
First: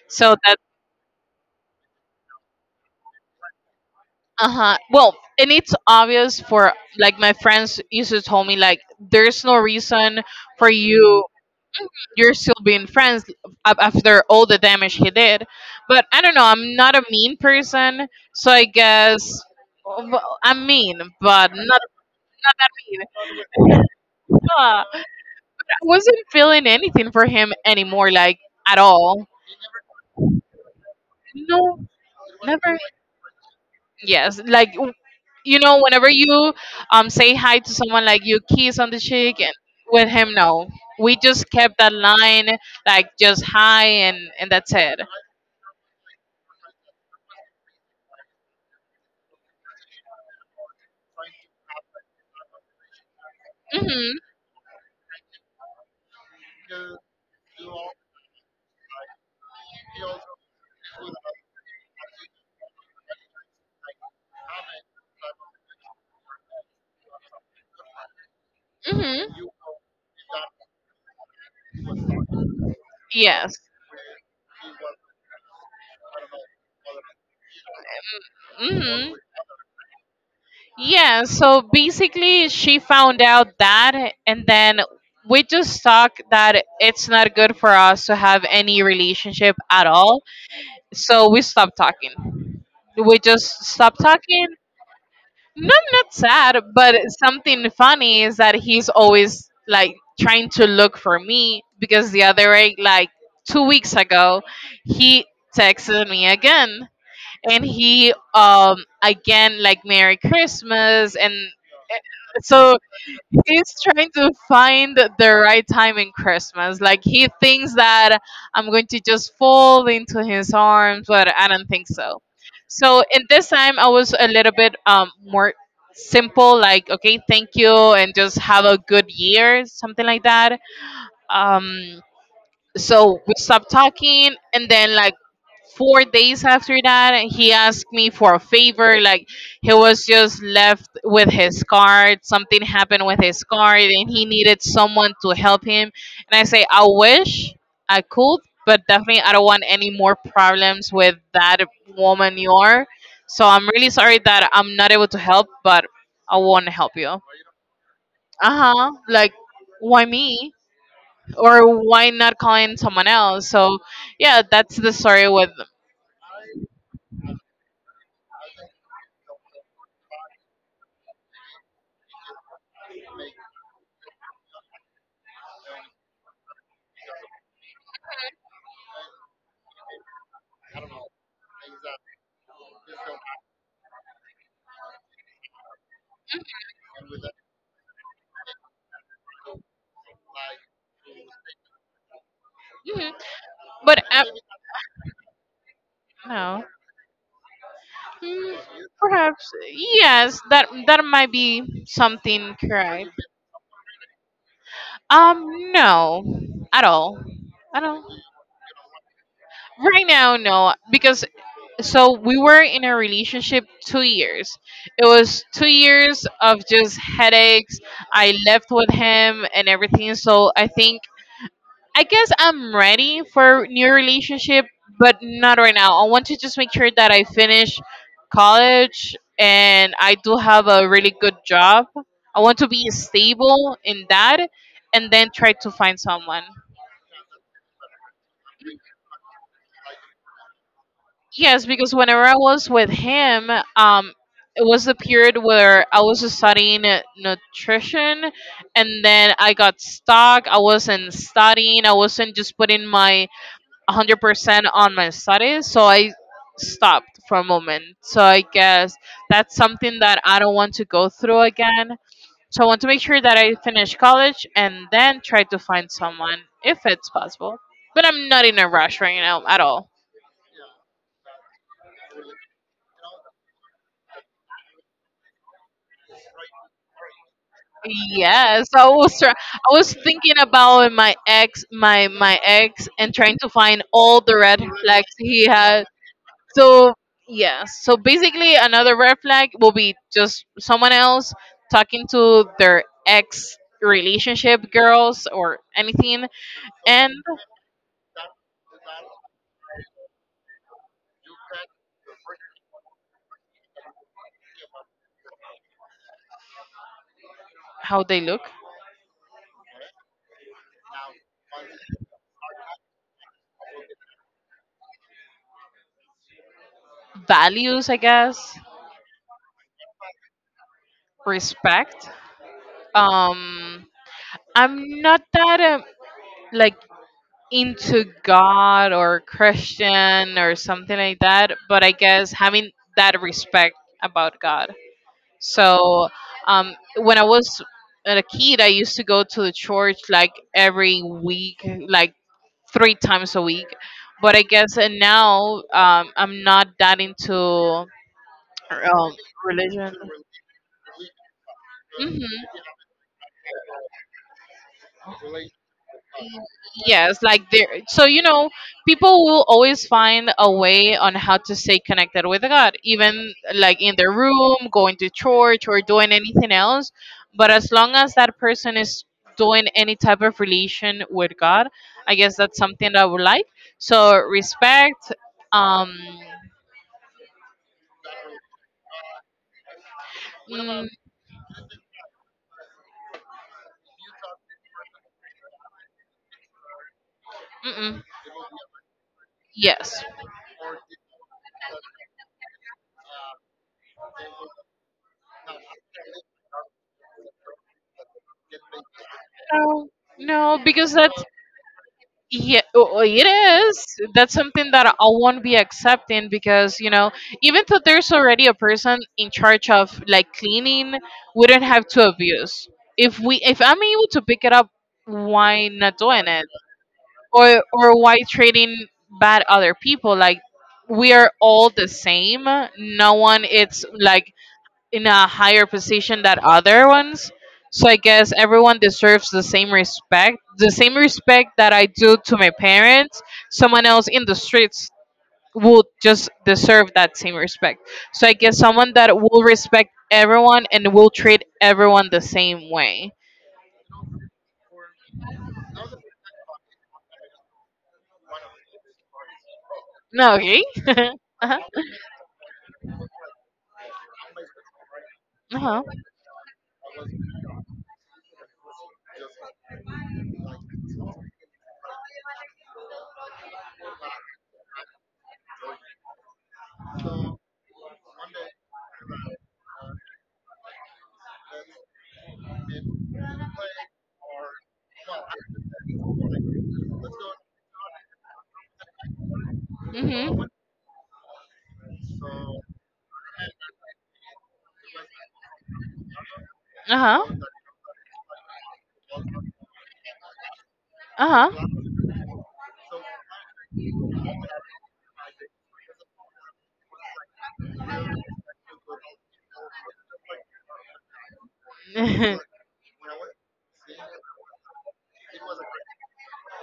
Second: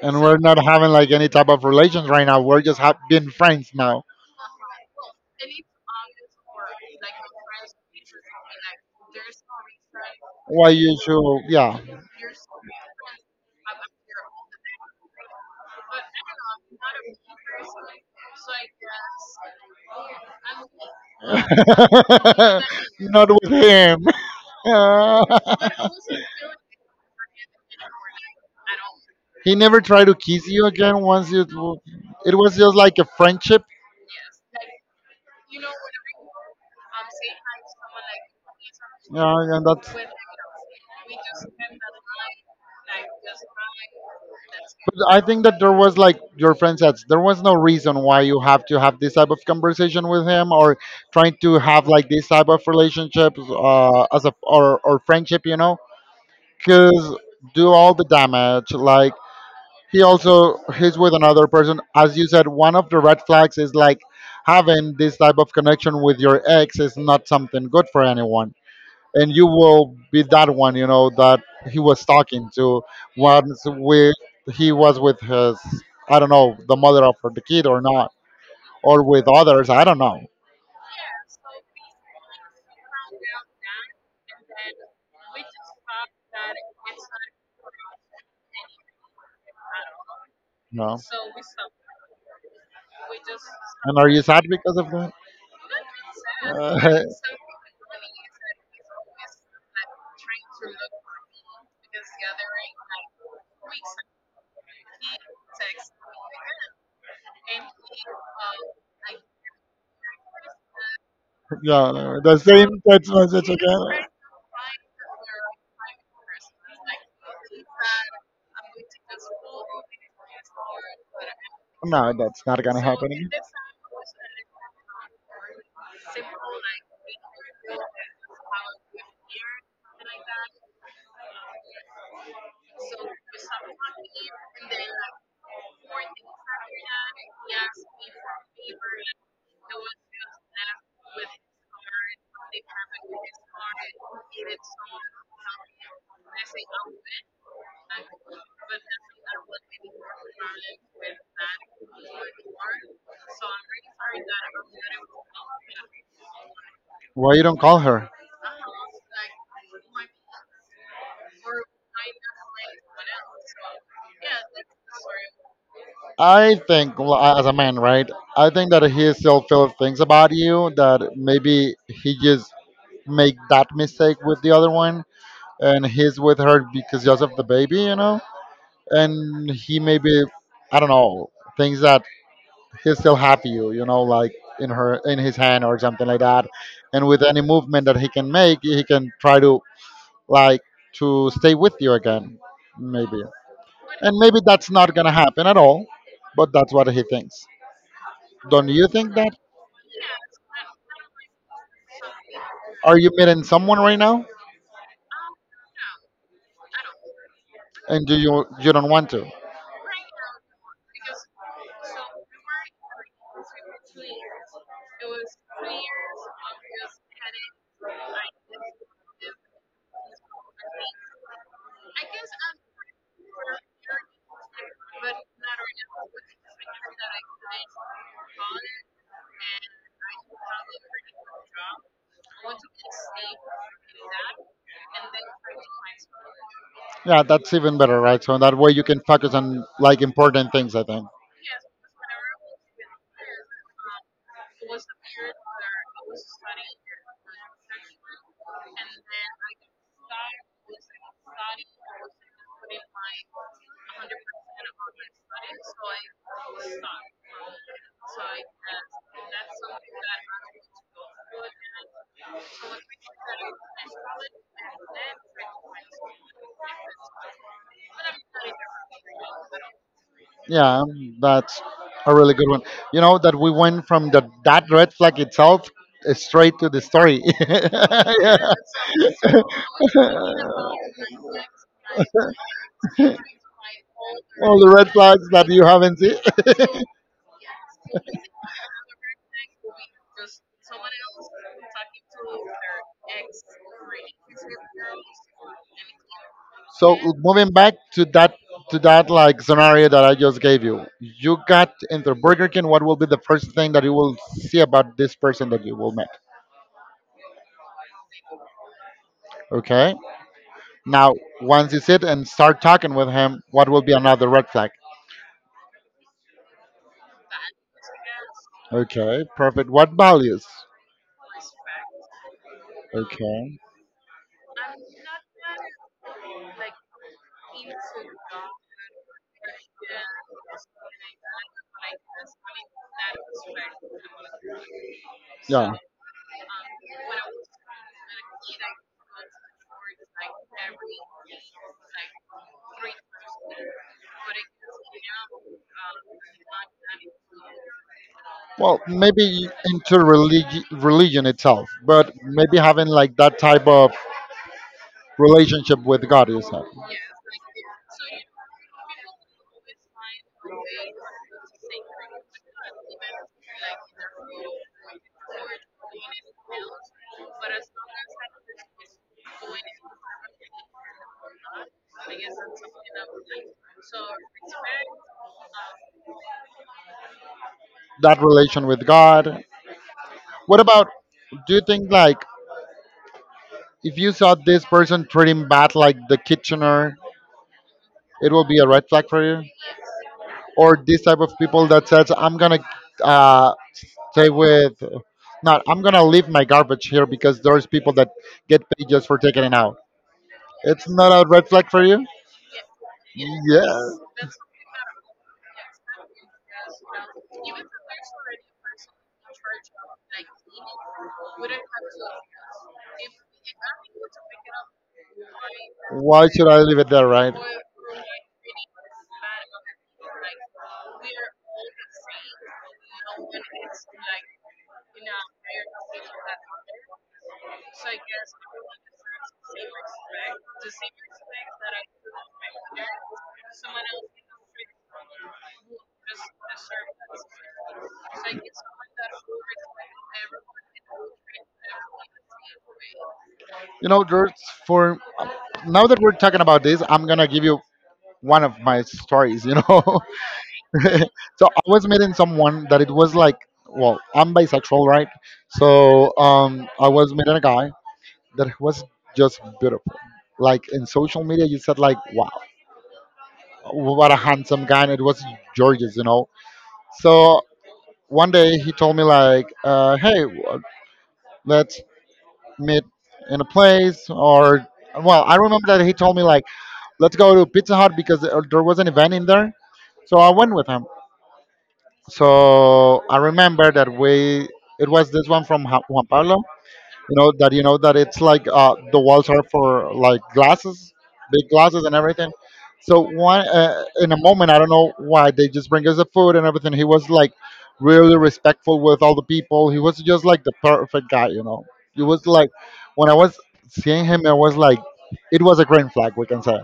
Speaker 1: And
Speaker 2: So
Speaker 1: we're
Speaker 2: that.
Speaker 1: not having like any type of relations right now. We're just being friends now.
Speaker 2: Uh huh. Well, and it's obvious, for like my friends used to tell me like, "There's no reason
Speaker 1: Why
Speaker 2: for
Speaker 1: you
Speaker 2: you.
Speaker 1: should, yeah.
Speaker 2: You're still being friends after all the damage he did." But I don't know. I'm not a mean person, so I guess, well, I'm mean, but not mean.
Speaker 1: Not with him.
Speaker 2: Ah. I wasn't feeling anything for him anymore, like at all.
Speaker 1: He never tried to kiss you again once you
Speaker 2: No,
Speaker 1: it was just
Speaker 2: never.
Speaker 1: like a friendship.
Speaker 2: Yes, like whenever you say hi to someone, like you kiss on the cheek, and
Speaker 1: Yeah, and that's.
Speaker 2: with him, no, we just kept that line, like just hi, and that's
Speaker 1: But
Speaker 2: it.
Speaker 1: I think that there was like your friend says, there was no reason why you have to have this type of conversation with him or trying to have like this type of relationships
Speaker 2: Mhm,
Speaker 1: as a or friendship, you know, because do all the damage. Like he also he's with another person, as you said. One of the red flags is like having this type of connection with your ex is not something good for anyone, and
Speaker 2: mhm.
Speaker 1: you will be that one, you know, that he was talking to
Speaker 2: Yes.
Speaker 1: once with he was with his, I don't know, the mother of the kid or not, or
Speaker 2: Mhm.
Speaker 1: with others, I don't know,
Speaker 2: Yeah. So basically, she found out that, and then we just talked that it's not good for us to have any relationship at all.
Speaker 1: you know.
Speaker 2: So we stopped talking. We just
Speaker 1: And
Speaker 2: stopped
Speaker 1: are you sad
Speaker 2: talking.
Speaker 1: because of that?
Speaker 2: No, I'm not sad, but
Speaker 1: Uh,
Speaker 2: something funny is that he's always like trying to look for me, because the other day, like 2 weeks ago, he texted me again and he again like, "Merry Christmas," and
Speaker 1: yeah, the same
Speaker 2: so
Speaker 1: text message
Speaker 2: he's
Speaker 1: again.
Speaker 2: trying to find the right time in Christmas. Like he thinks that I'm going to just fall into his arms, but I don't think
Speaker 1: No,
Speaker 2: so.
Speaker 1: that's not gonna
Speaker 2: So
Speaker 1: happen.
Speaker 2: in this time, I was a little bit more simple, like, "Okay, thank you, and just have a good year," something like that. Um, so we stopped talking, and then like 4 days after that he asked me for a favor, like he was just left with his card, something happened with his card and he needed someone to help him. And I say, "I wish I could, but definitely I don't want any more problems with that woman you are, so I'm really sorry that I'm not able to help, but I want to help you."
Speaker 1: Why you don't call her?
Speaker 2: Uh-huh. Like, why me, or why not calling someone else? So yeah, that's the story with.
Speaker 1: I think, well, as a man, right? I think that he still feels things about you that maybe he just make that mistake with the other one, and he's with her because just of the baby, you know. And he maybe, I don't know, thinks that he's still happy you, you know, like in her in his hand or something like that. And with any movement that he can make, he can try to like to stay with you again,
Speaker 2: Mhm.
Speaker 1: maybe.
Speaker 2: But
Speaker 1: And maybe that's not going to happen at all, but
Speaker 2: no.
Speaker 1: that's what he thinks.
Speaker 2: Mm,
Speaker 1: Don't you think that?
Speaker 2: Perhaps, yes, that might be something
Speaker 1: Are you
Speaker 2: correct.
Speaker 1: meeting someone right now
Speaker 2: Um, no, at all, at all.
Speaker 1: and do you don't want to?
Speaker 2: Right now, no, because, so we were in a relationship 2 years. It was 2 years of just headaches. I left with him and everything. So I think, I guess, I'm ready for new relationship, but not right now. I want to just make sure that I finish college and I do have a really good job. I want to be stable in that and then try to find someone.
Speaker 1: Yeah, that's even better, right? So that way you can focus on like important things, I think.
Speaker 2: Yes, because whenever I was with him, um, it was the period where I was studying nutrition, and then I got stuck. I wasn't studying. I wasn't just putting my 100% on my studies. So I stopped for a moment. So I guess that's something that I don't want to go through again. So I want to make sure that I finish college and then try to find someone if it's possible, but I'm not in a rush right now at all.
Speaker 1: Yeah, that's a really good one. You know that we went from the that red flag itself straight to the story.
Speaker 2: Yes,
Speaker 1: Yeah.
Speaker 2: I was thinking about my ex, and trying to find all the red
Speaker 1: All the red
Speaker 2: flags
Speaker 1: flags
Speaker 2: he
Speaker 1: that you
Speaker 2: had.
Speaker 1: haven't seen.
Speaker 2: So yeah, so basically another red flag will be just someone else talking to their ex, relationship girls or anything.
Speaker 1: So
Speaker 2: And
Speaker 1: moving back to that like scenario that I just gave you, you got into Burger King. What will be the first thing that you will see about this person that you will meet?
Speaker 2: how they look.
Speaker 1: Okay. Now, once you sit and start talking with him, what will be another red flag?
Speaker 2: Values, I guess.
Speaker 1: Okay, perfect. What values?
Speaker 2: Respect.
Speaker 1: Okay.
Speaker 2: Um I'm not that like, into God or Christian or something like that, but I guess having that respect about God.
Speaker 1: Yeah.
Speaker 2: So when I was a kid, I used to go to the church like every week, like 3 times a week. But I guess now, I'm not that into
Speaker 1: Well, maybe
Speaker 2: religion.
Speaker 1: into religion itself, but
Speaker 2: Hmm.
Speaker 1: maybe having like that type of relationship with God you said.
Speaker 2: Yes, like there. So people will always find a way on how to stay connected with God, even like in their room, going to church, or doing anything else. But as long as that person is doing any type of relation with God, I guess that's something that I would like. So, respect. Um.
Speaker 1: That relation with God. What
Speaker 2: Mm.
Speaker 1: about, do you think like if you saw this person treating bad like the kitchener,
Speaker 2: Mm-mm.
Speaker 1: it will be a red flag for you,
Speaker 2: Yes.
Speaker 1: or this type of people that says I'm gonna uh, stay with, not I'm gonna leave my garbage here because there's people that get paid just for taking it out?
Speaker 2: No. No,
Speaker 1: It's
Speaker 2: because that.
Speaker 1: not a red flag for you?
Speaker 2: Yeah, oh, oh, it
Speaker 1: Yeah.
Speaker 2: is. That's something that I won't be accepting because, even though there's already a person in charge of like cleaning, we don't have to abuse. If I'm able to pick it up, why not
Speaker 1: Why
Speaker 2: doing it?
Speaker 1: should I leave it there, right?
Speaker 2: Or why treating bad other people? Like, we are all the same. No one it's like in a higher position than other ones. So I guess everyone deserves the same respect that I do to my parents. Someone else in the streets would just deserve that same respect. So I guess someone that will respect everyone and will treat everyone the same way.
Speaker 1: You know, George, for now that we're talking about this, I'm gonna give you one of my stories. You know,
Speaker 2: No, okay.
Speaker 1: so
Speaker 2: Uh-huh.
Speaker 1: I was meeting someone that it was like, well, I'm bisexual, right?
Speaker 2: Uh-huh.
Speaker 1: So I was meeting a guy that was just beautiful. Like in social media, you said like, wow, what a handsome guy, and it was gorgeous, you know. So one day he told me like, "Hey, let's meet in a place." Or well, I remember that he told me like, "Let's go to Pizza Hut because there was an event in there." So I
Speaker 2: Mhm.
Speaker 1: went with him. So I remember that we, it was this one from Juan Pablo, you
Speaker 2: Uh-huh.
Speaker 1: know that, it's like the walls are for like glasses, big
Speaker 2: Uh-huh.
Speaker 1: glasses and everything. So one, in a moment, I don't know why, they just bring us the food and everything. He was like really respectful with all the people. He was just like the perfect guy, you know. It was
Speaker 2: Uh-huh.
Speaker 1: like, when I was seeing him, I was like, it was a green flag, we can say.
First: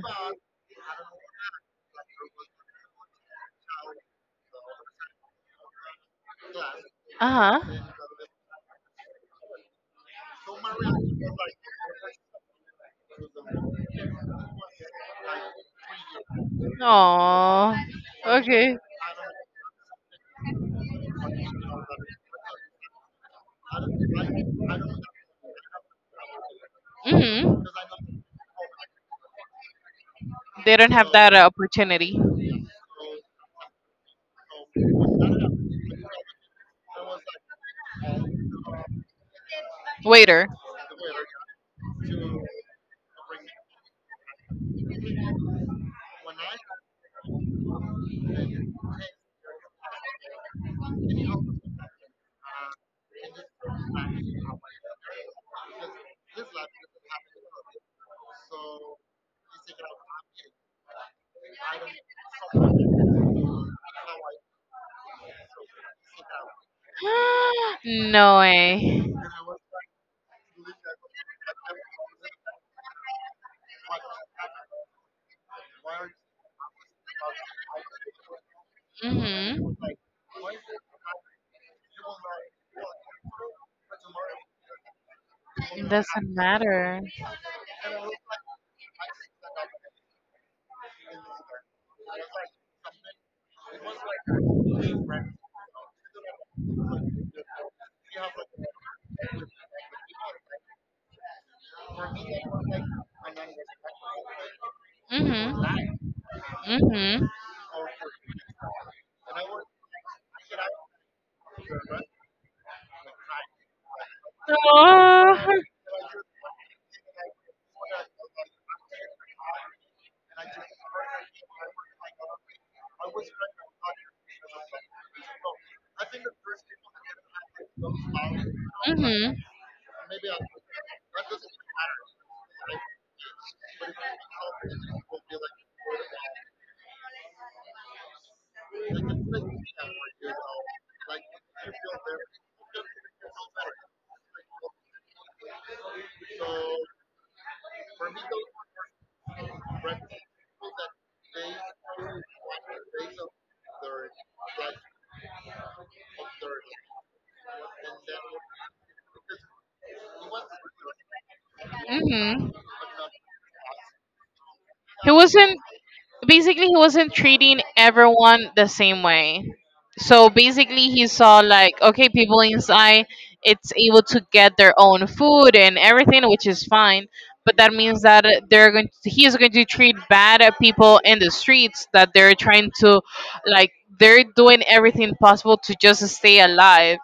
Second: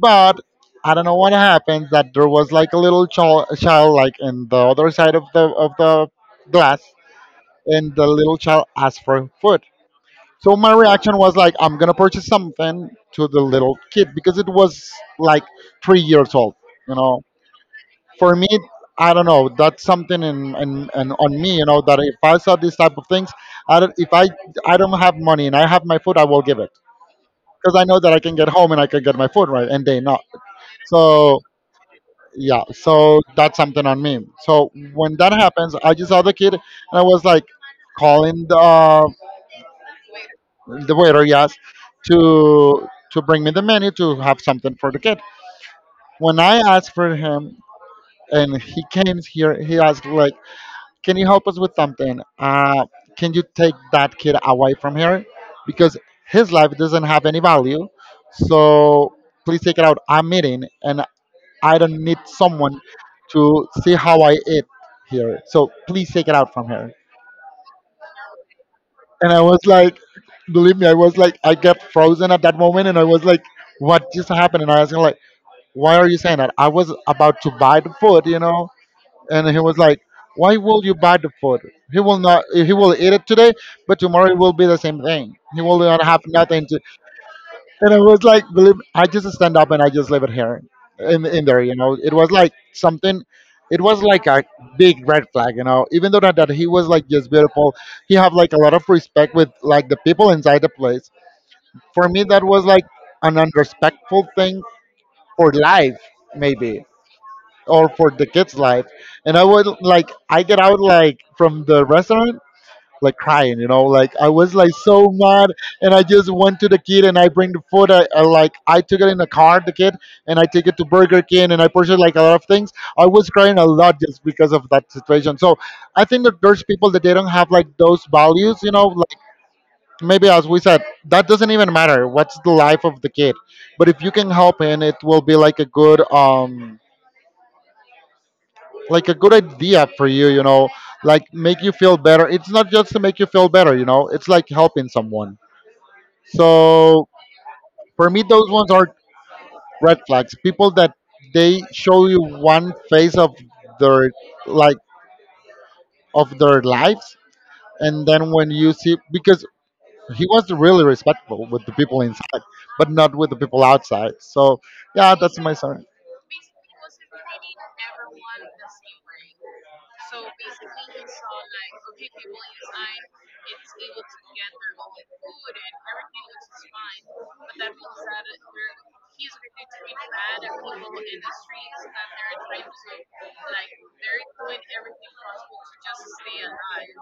Speaker 1: But I don't know what happened, that there was like a little child like in the other side of the glass, and the little child asked for food. So my reaction was like, I'm gonna purchase something to the little kid because it was like 3 years old. You know,
Speaker 2: Oh.
Speaker 1: for me,
Speaker 2: Okay.
Speaker 1: I don't know. That's something in on me. You know that if I saw these type of things, I don't, if I I don't have money and I have my food, I will give it,
Speaker 2: Mhm.
Speaker 1: because I know that I can get home and I can get my food, right, and they not.
Speaker 2: They don't have that
Speaker 1: So
Speaker 2: opportunity.
Speaker 1: yeah, so that's something on me. So when that happens, I just saw the kid and I was like calling the
Speaker 2: Waiter.
Speaker 1: the waiter yes, to bring me the menu to have something for the kid. When I asked for him and he came here, he asked like, can you help us with something, can you take that kid away from here, because his life doesn't have any value, so please take it out, I'm eating and I don't need someone to see how I eat here, so please take it out from here.
Speaker 2: No way.
Speaker 1: And I was like, believe me, I was like, I got frozen at that moment, and I was like, what just happened? And I asked him like, why are you saying that? I was about to buy the food, you know, and he
Speaker 2: Mhm.
Speaker 1: was like, why will you buy the food? He will not. He will eat it today, but tomorrow it will be the same thing. He will
Speaker 2: It
Speaker 1: not have
Speaker 2: doesn't
Speaker 1: nothing to.
Speaker 2: matter.
Speaker 1: And I was like, believe, I just stand up and I just leave it here, in there. You know, it was like something. It was like a big red flag, you know. Even though that he was like just beautiful, he have like a lot of respect with like the people inside the place. For me, that was like an unrespectful thing for
Speaker 2: Mhm.
Speaker 1: life, maybe,
Speaker 2: Mhm.
Speaker 1: or for the kids' life. And I would like, I get out like from the restaurant like crying, you know, like I was like so mad,
Speaker 2: Oh.
Speaker 1: and I just went to the kid and I bring the food. I like I took it in the car, the kid, and I take it to Burger King and I purchased like a lot of things. I was crying a lot just because of that situation. So I think that there's people that they don't have like those values, you know, like
Speaker 2: Mm-hmm.
Speaker 1: maybe as we said, that doesn't even matter. What's the life of the kid? But if you can help and it will be like a good like a good idea for you, you know, like make you feel better. It's not just to make you feel better, you know, it's like helping someone. So for me, those ones are red flags. People that they show you one phase of their, like, of their lives, and then when you see, because he was really respectful with the people inside,
Speaker 2: Mm-hmm.
Speaker 1: but not with the people outside. So
Speaker 2: He
Speaker 1: yeah, that's my
Speaker 2: wasn't
Speaker 1: son.
Speaker 2: Basically, he wasn't treating everyone the same way. So basically he saw like, okay, people inside it's able to get their own food and everything, which is fine, but that means that, they're going he is going to treat bad people in the streets that they're trying to, like, they're doing everything possible to just stay alive.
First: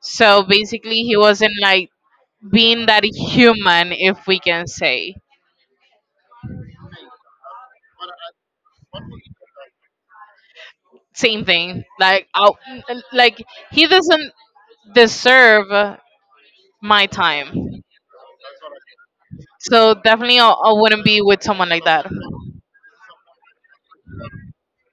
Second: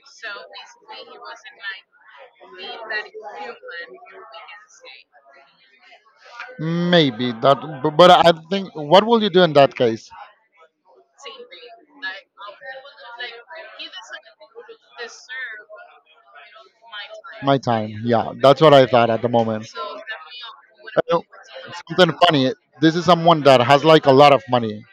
Speaker 2: So basically he wasn't like being that human, if we can say.
Speaker 1: Maybe that, but I think, what will you do in that case?
Speaker 2: Same thing like out, like, he doesn't deserve my
Speaker 1: My
Speaker 2: time.
Speaker 1: time. Yeah, that's what I thought at the moment.
Speaker 2: So definitely, I wouldn't
Speaker 1: Uh,
Speaker 2: be with someone like that.
Speaker 1: Something funny. This is someone that has like a lot of money,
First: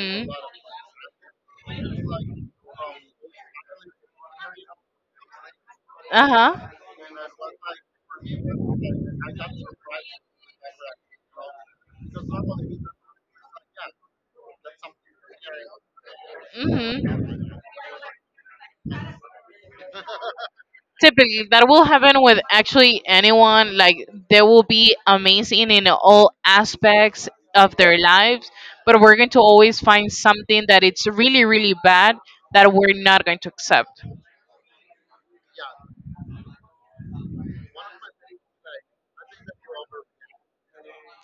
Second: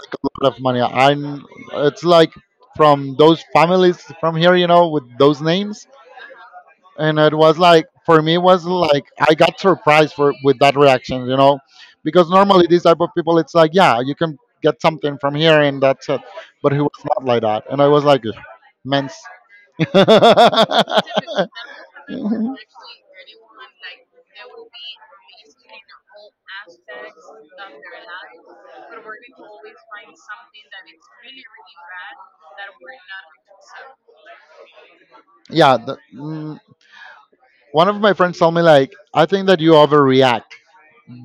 Speaker 1: like a lot of money. I'm. It's like from those families from here, you know, with those names.
Speaker 2: Uh huh.
Speaker 1: And it was like, for me, it was like I got surprised for with that reaction, you know, because normally these type of people, it's like, yeah, you can get something from here and that's it. But he was
Speaker 2: Mhm.
Speaker 1: not like that, and I was like, men's.
Speaker 2: Typically, that will happen with actually anyone. Like, they will be amazing in all aspects of their lives, but we're going to always find something that it's really, really bad that we're not going to accept.
Speaker 1: Yeah, the, one of my friends told me like, I think that you overreact,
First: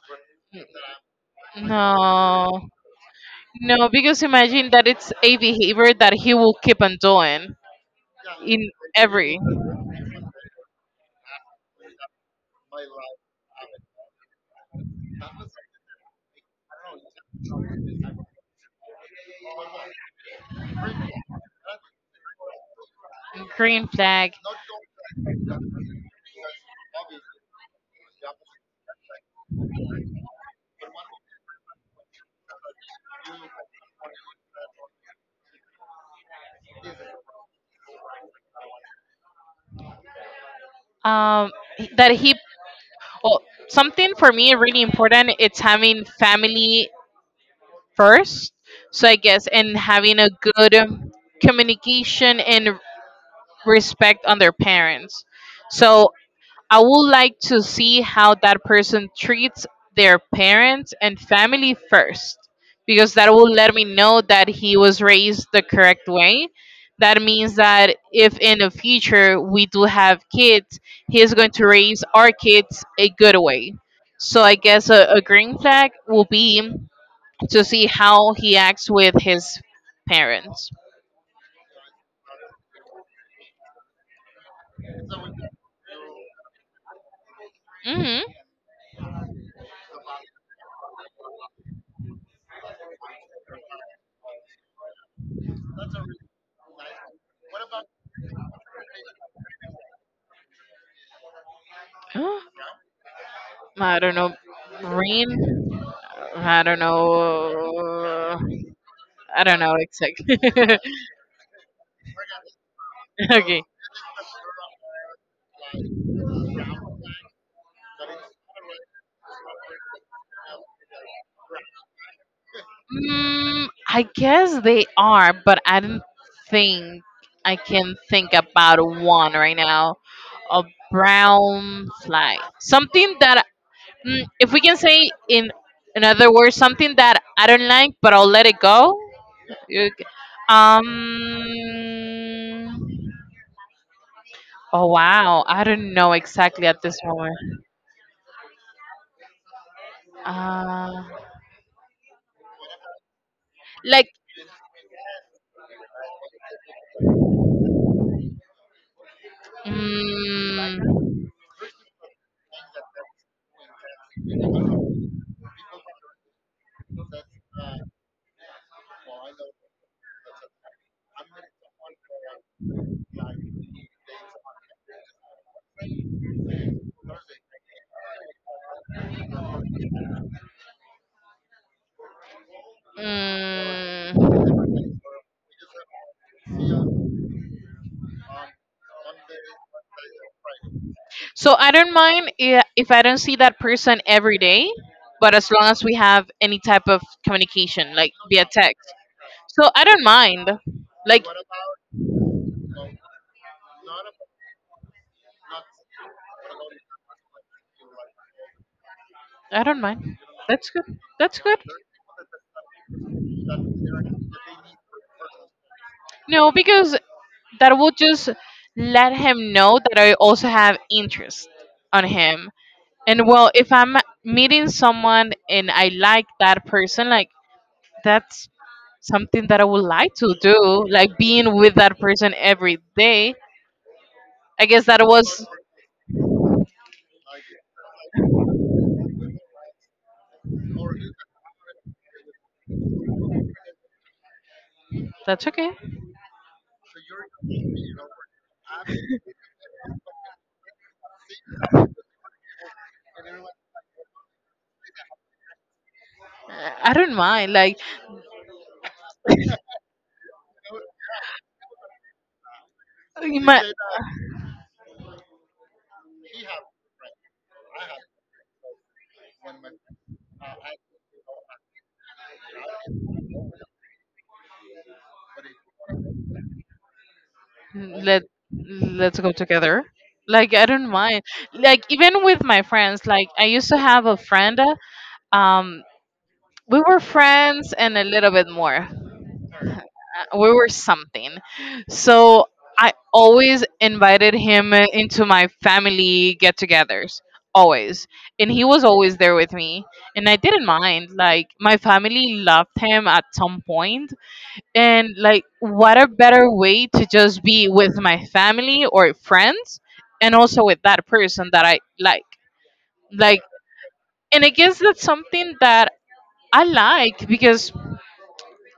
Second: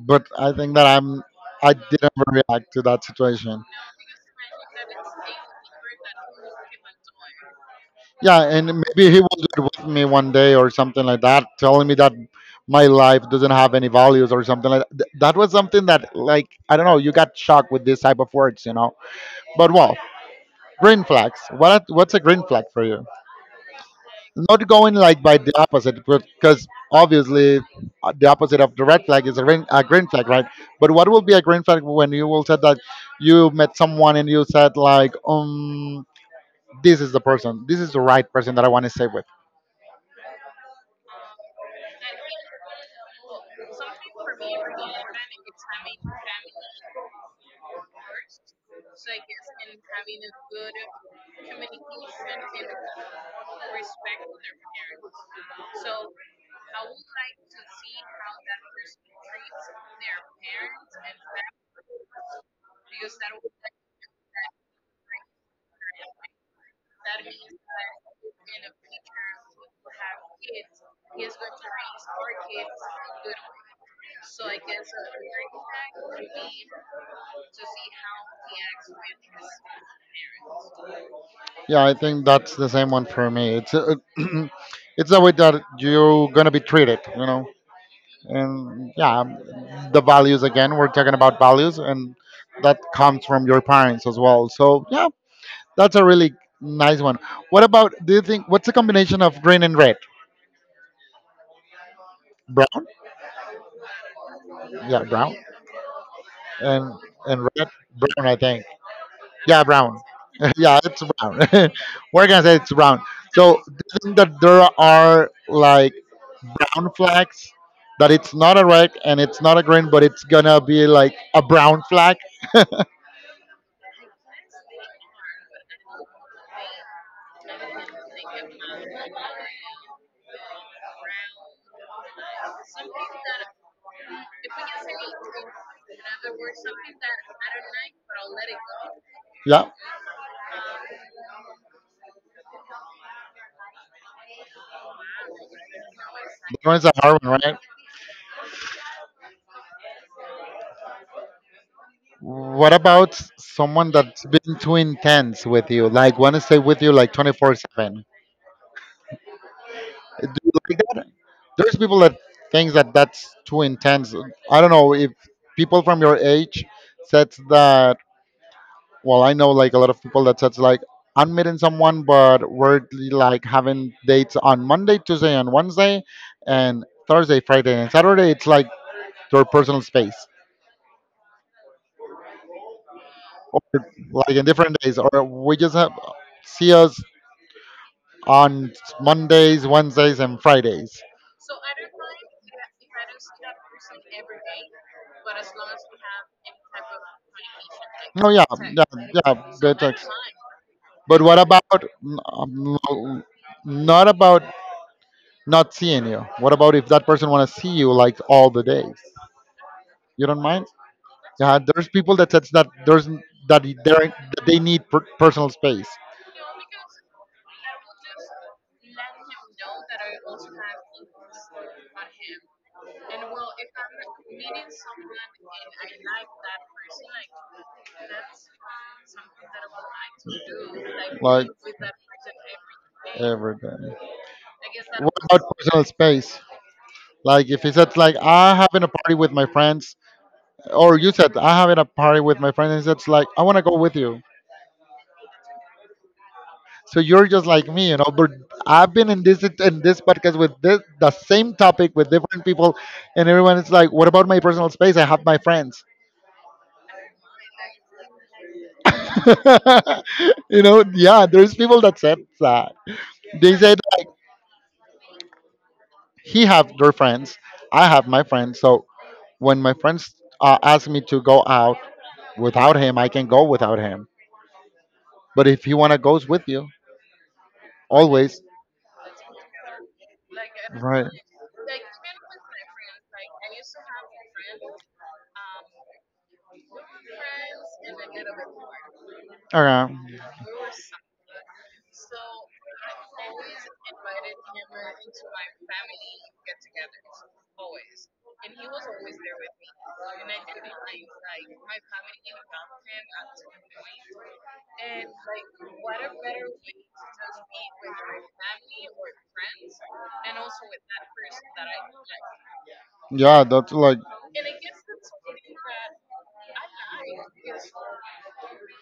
Speaker 1: but I think that I didn't
Speaker 2: No,
Speaker 1: overreact to that situation.
Speaker 2: no, because imagine that it's a behavior that he will keep on doing
Speaker 1: Yeah, and
Speaker 2: in
Speaker 1: maybe he
Speaker 2: every.
Speaker 1: will do it with me one day or something like that, telling me that my life doesn't have any values or something like that. That was something that like I don't know. You got shocked with this type of words, you know. But well, green flags. What's a green flag for you?
Speaker 2: Green flag.
Speaker 1: Not going like by the opposite, because obviously the opposite of the red flag is a green flag, right? But what will be a green flag when you will said that you met someone and you said like, this is the person, this is the right person that I want to stay with.
Speaker 2: Um, that he, well, something for me really important: it's having family first. So I guess, and having a good communication and respect on their parents. So I would like to see how that person treats their parents and family first, because that will let me know that he was raised the correct way. That means that if in the future we do have kids, he is going to raise our kids a good way. So I guess a green flag will be to see how he acts with his parents.
Speaker 1: Yeah, I think that's the same one for me. It's a, it's the way that you're gonna be treated, you know.
Speaker 2: Hmm.
Speaker 1: And yeah, the values, again, we're talking about values, and that comes from your parents as well. So yeah, that's a really nice one. What about, do you think, what's the combination of green and red? Brown.
Speaker 2: I don't know.
Speaker 1: Yeah, brown.
Speaker 2: Green. I don't
Speaker 1: and and red. Brown, I
Speaker 2: know.
Speaker 1: think.
Speaker 2: I
Speaker 1: Yeah,
Speaker 2: don't know
Speaker 1: brown.
Speaker 2: exactly.
Speaker 1: Yeah, it's brown. We're gonna say it's brown. So
Speaker 2: Okay.
Speaker 1: do you think that there are like brown flags, that it's not a red and it's not a green, but it's gonna be like a brown flag?
Speaker 2: I guess they are, but I don't think I can think about one right now. A brown fly. Something that, if we can say in other words, something that I don't like, but I'll let it go.
Speaker 1: Yeah,
Speaker 2: You g- Um. Oh wow, I don't know
Speaker 1: that
Speaker 2: exactly at
Speaker 1: one's a
Speaker 2: this
Speaker 1: hard one,
Speaker 2: moment.
Speaker 1: right?
Speaker 2: Uh,
Speaker 1: What about someone
Speaker 2: like.
Speaker 1: that's been too intense with you? Like, want to stay with you like 24/7? Do you like that?
Speaker 2: Mm.
Speaker 1: There's people that think that that's too intense. I don't know if people from your age said that. Well, I know like a lot of people that said like, I'm meeting someone, but we're like having dates on Monday, Tuesday, and Wednesday, and Thursday, Friday, and Saturday. It's like their personal space, or like in
Speaker 2: Mm.
Speaker 1: different days, or we just have see us on Mondays, Wednesdays, and Fridays.
Speaker 2: So I don't mind if I don't see that person every day, but as long as we have any type of communication, like
Speaker 1: Oh yeah,
Speaker 2: via
Speaker 1: yeah,
Speaker 2: text.
Speaker 1: yeah,
Speaker 2: So
Speaker 1: good
Speaker 2: I don't
Speaker 1: text.
Speaker 2: mind.
Speaker 1: But
Speaker 2: Like
Speaker 1: what about not about not seeing you? What about if that person want to see you like all the days?
Speaker 2: I don't mind.
Speaker 1: You don't mind?
Speaker 2: That's good. That's
Speaker 1: Yeah,
Speaker 2: good.
Speaker 1: there's people that says that there's that they that they need personal space.
Speaker 2: No, because that would just let him know that I also have interest on him. And well, if I'm meeting someone and I like
Speaker 1: And
Speaker 2: that person, like that's something that I would like to
Speaker 1: what,
Speaker 2: do, like being with that person every
Speaker 1: like,
Speaker 2: day.
Speaker 1: everything.
Speaker 2: I guess
Speaker 1: I. What about personal space? Like if he said, like I having a party with my friends, or you said I having a party with my friends, and said, like I want to go with you.
Speaker 2: that's okay.
Speaker 1: So you're just like me, you know. But I've been in this, in this podcast with this the same topic with different people, and everyone is like, "What about my personal space? I have my friends."
Speaker 2: I don't mind. Like
Speaker 1: You know, yeah, there's people that said that.
Speaker 2: you
Speaker 1: They
Speaker 2: might
Speaker 1: said like, he have their friends, I have my friends. So when my friends ask me to go out without him, I can go without him. But if he wanna goes with you,
Speaker 2: let
Speaker 1: always,
Speaker 2: let's go together. Like I don't
Speaker 1: right?
Speaker 2: mind. Like even with my friends, like I used to have a friend. Um, we were friends and a little bit more.
Speaker 1: Okay.
Speaker 2: We were something. So I always invited him into my family get togethers. Always. And he was always there with me. And I didn't mind. Like, my family loved him at some point. And, like, what a better way to just be with my family or friends and also with that person that I like.
Speaker 1: Yeah,
Speaker 2: Like,
Speaker 1: that's like
Speaker 2: and I guess that's something that I like because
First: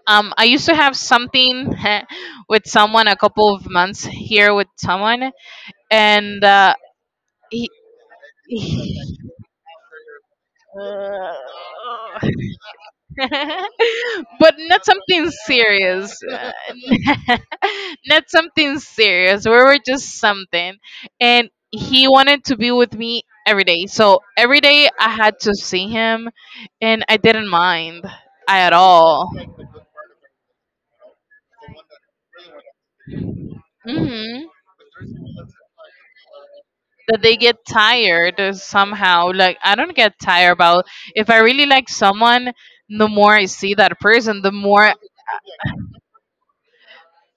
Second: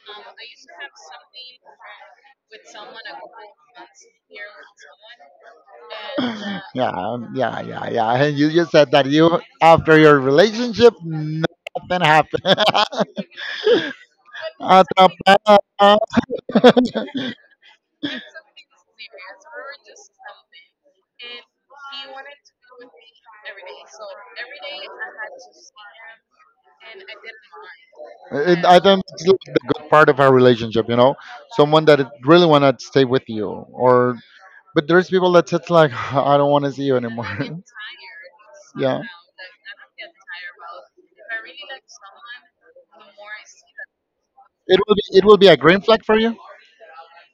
Speaker 2: I used to have something with someone a couple of months here with someone, and
Speaker 1: yeah, yeah,
Speaker 2: he,
Speaker 1: yeah, yeah. And you just said
Speaker 2: he-
Speaker 1: that you after your relationship nothing happened.
Speaker 2: but not something
Speaker 1: Atrapada.
Speaker 2: serious. Not something serious. We were just something, and he wanted to be with me every day. So every day I had to see him, and I didn't mind
Speaker 1: And
Speaker 2: at
Speaker 1: I think it's
Speaker 2: all.
Speaker 1: like the good part of our relationship, you know, someone that it really want to stay with you, or
Speaker 2: Mm-hmm.
Speaker 1: but there's people that it's like I don't want to see you
Speaker 2: That
Speaker 1: anymore.
Speaker 2: they get tired
Speaker 1: Yeah.
Speaker 2: somehow. Like I don't get tired about if I really like someone, the more I see that person, the
Speaker 1: It
Speaker 2: more.
Speaker 1: will be it will be a green flag for you.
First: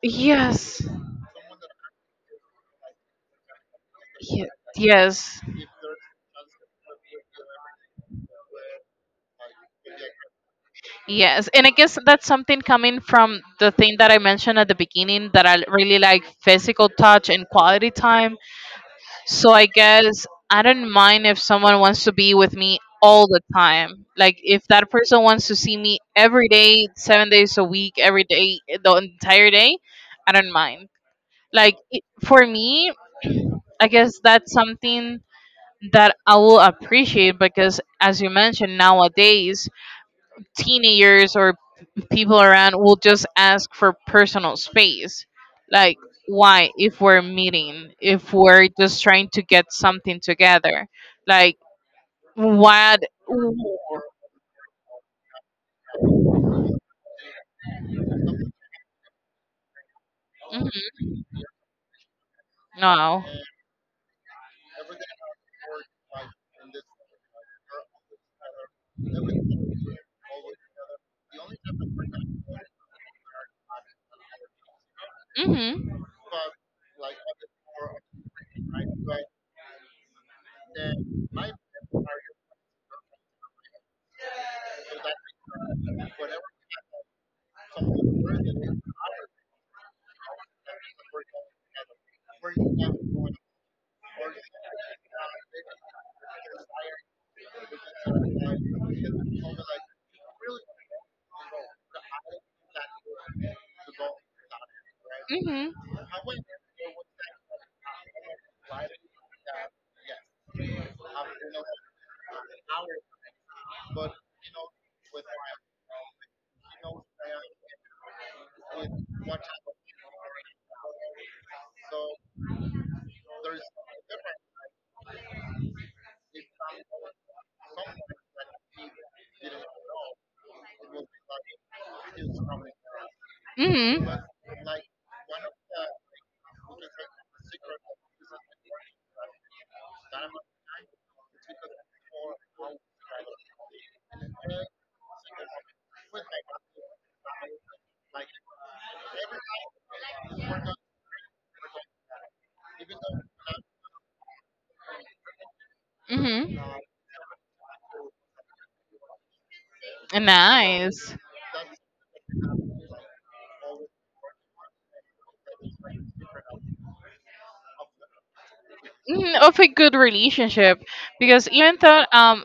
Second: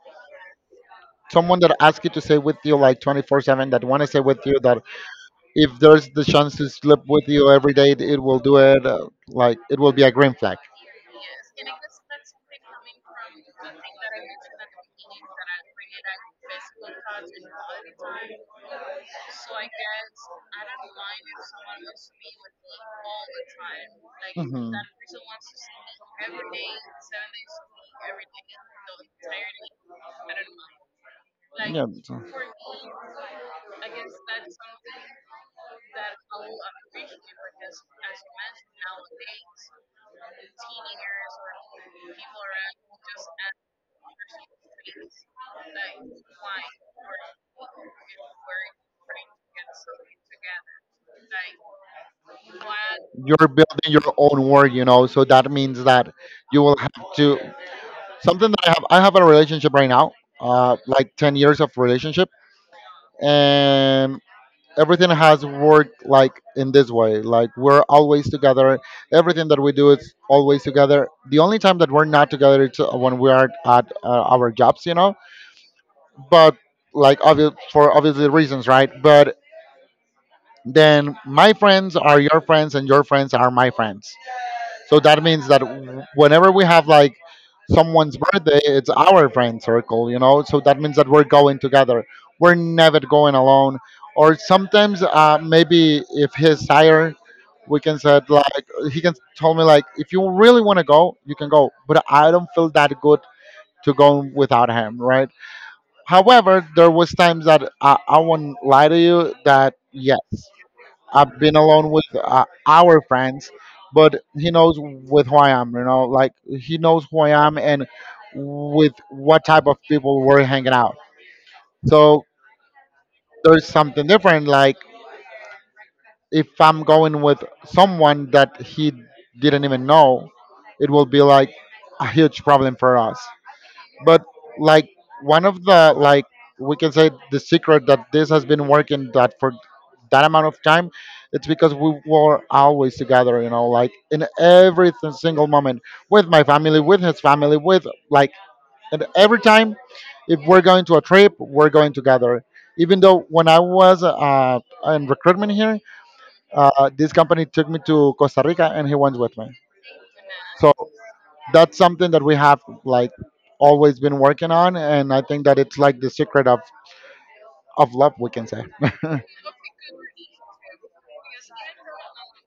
Speaker 2: Yes,
Speaker 1: Someone that asks you to stay with you like 24/7, that want to stay with
Speaker 2: ye-
Speaker 1: you, that
Speaker 2: yes,
Speaker 1: if there's the chance to sleep with you every day it will do it, like it will be a green flag.
Speaker 2: yes. And I guess that's something coming from the thing that I mentioned at the beginning that I really like physical touch and quality time. So I guess I don't mind if someone wants to be with me all the time. Like if
Speaker 1: Mhm.
Speaker 2: that person wants to see me every day, 7 days a week, every day, the entire day, I don't mind. Like
Speaker 1: yeah
Speaker 2: it,
Speaker 1: so-
Speaker 2: for me, I guess that's something that I will appreciate because, as you mentioned, nowadays teenagers or people around will just ask for personal space. Like, why? If we're meeting, if we're just trying to get something together, like, what?
Speaker 1: you're
Speaker 2: Mhm.
Speaker 1: building your own world, you know. So that means that you will have to something that I have. I have a relationship right now, like 10 years of relationship,
Speaker 2: No.
Speaker 1: and everything has worked like in this way. Like we're always together. Everything that we do is always together. The only time that we're not together is when we are at our jobs, you know.
Speaker 2: Mm-hmm.
Speaker 1: But like obvious for obviously reasons, right? But then my friends are your friends and your friends are my friends. So that means that whenever we have like someone's birthday, it's our friend circle, you know? So that means that we're going together. We're never going alone. Or sometimes maybe if his sire, we can said like he can tell me like if you really want to go, you can go. But I don't feel that good to go without him, right?
Speaker 2: Mm-hmm.
Speaker 1: However, there was times that I won't lie to you that yes. I've been alone with our friends, but he knows with who I am. You know, like he knows who I am and with what type of people we're hanging out. So there's something different. Like if I'm going with someone that he didn't even know, it will be like a huge problem for us.
Speaker 2: Mm-hmm.
Speaker 1: But like one of the like we can say the secret that this has been working that for that amount of time, it's because we were always together, you know, like in every single moment, with my family, with his family, with like, and every time if we're going to a trip we're going together. Even though when I was in recruitment here,
Speaker 2: Mm-hmm.
Speaker 1: this company took me to Costa Rica and he went with me. So
Speaker 2: Nice.
Speaker 1: that's something that we have like always been working on, and I think that it's like the secret of love we can say.
Speaker 2: Mhm. Of a good relationship, because even though,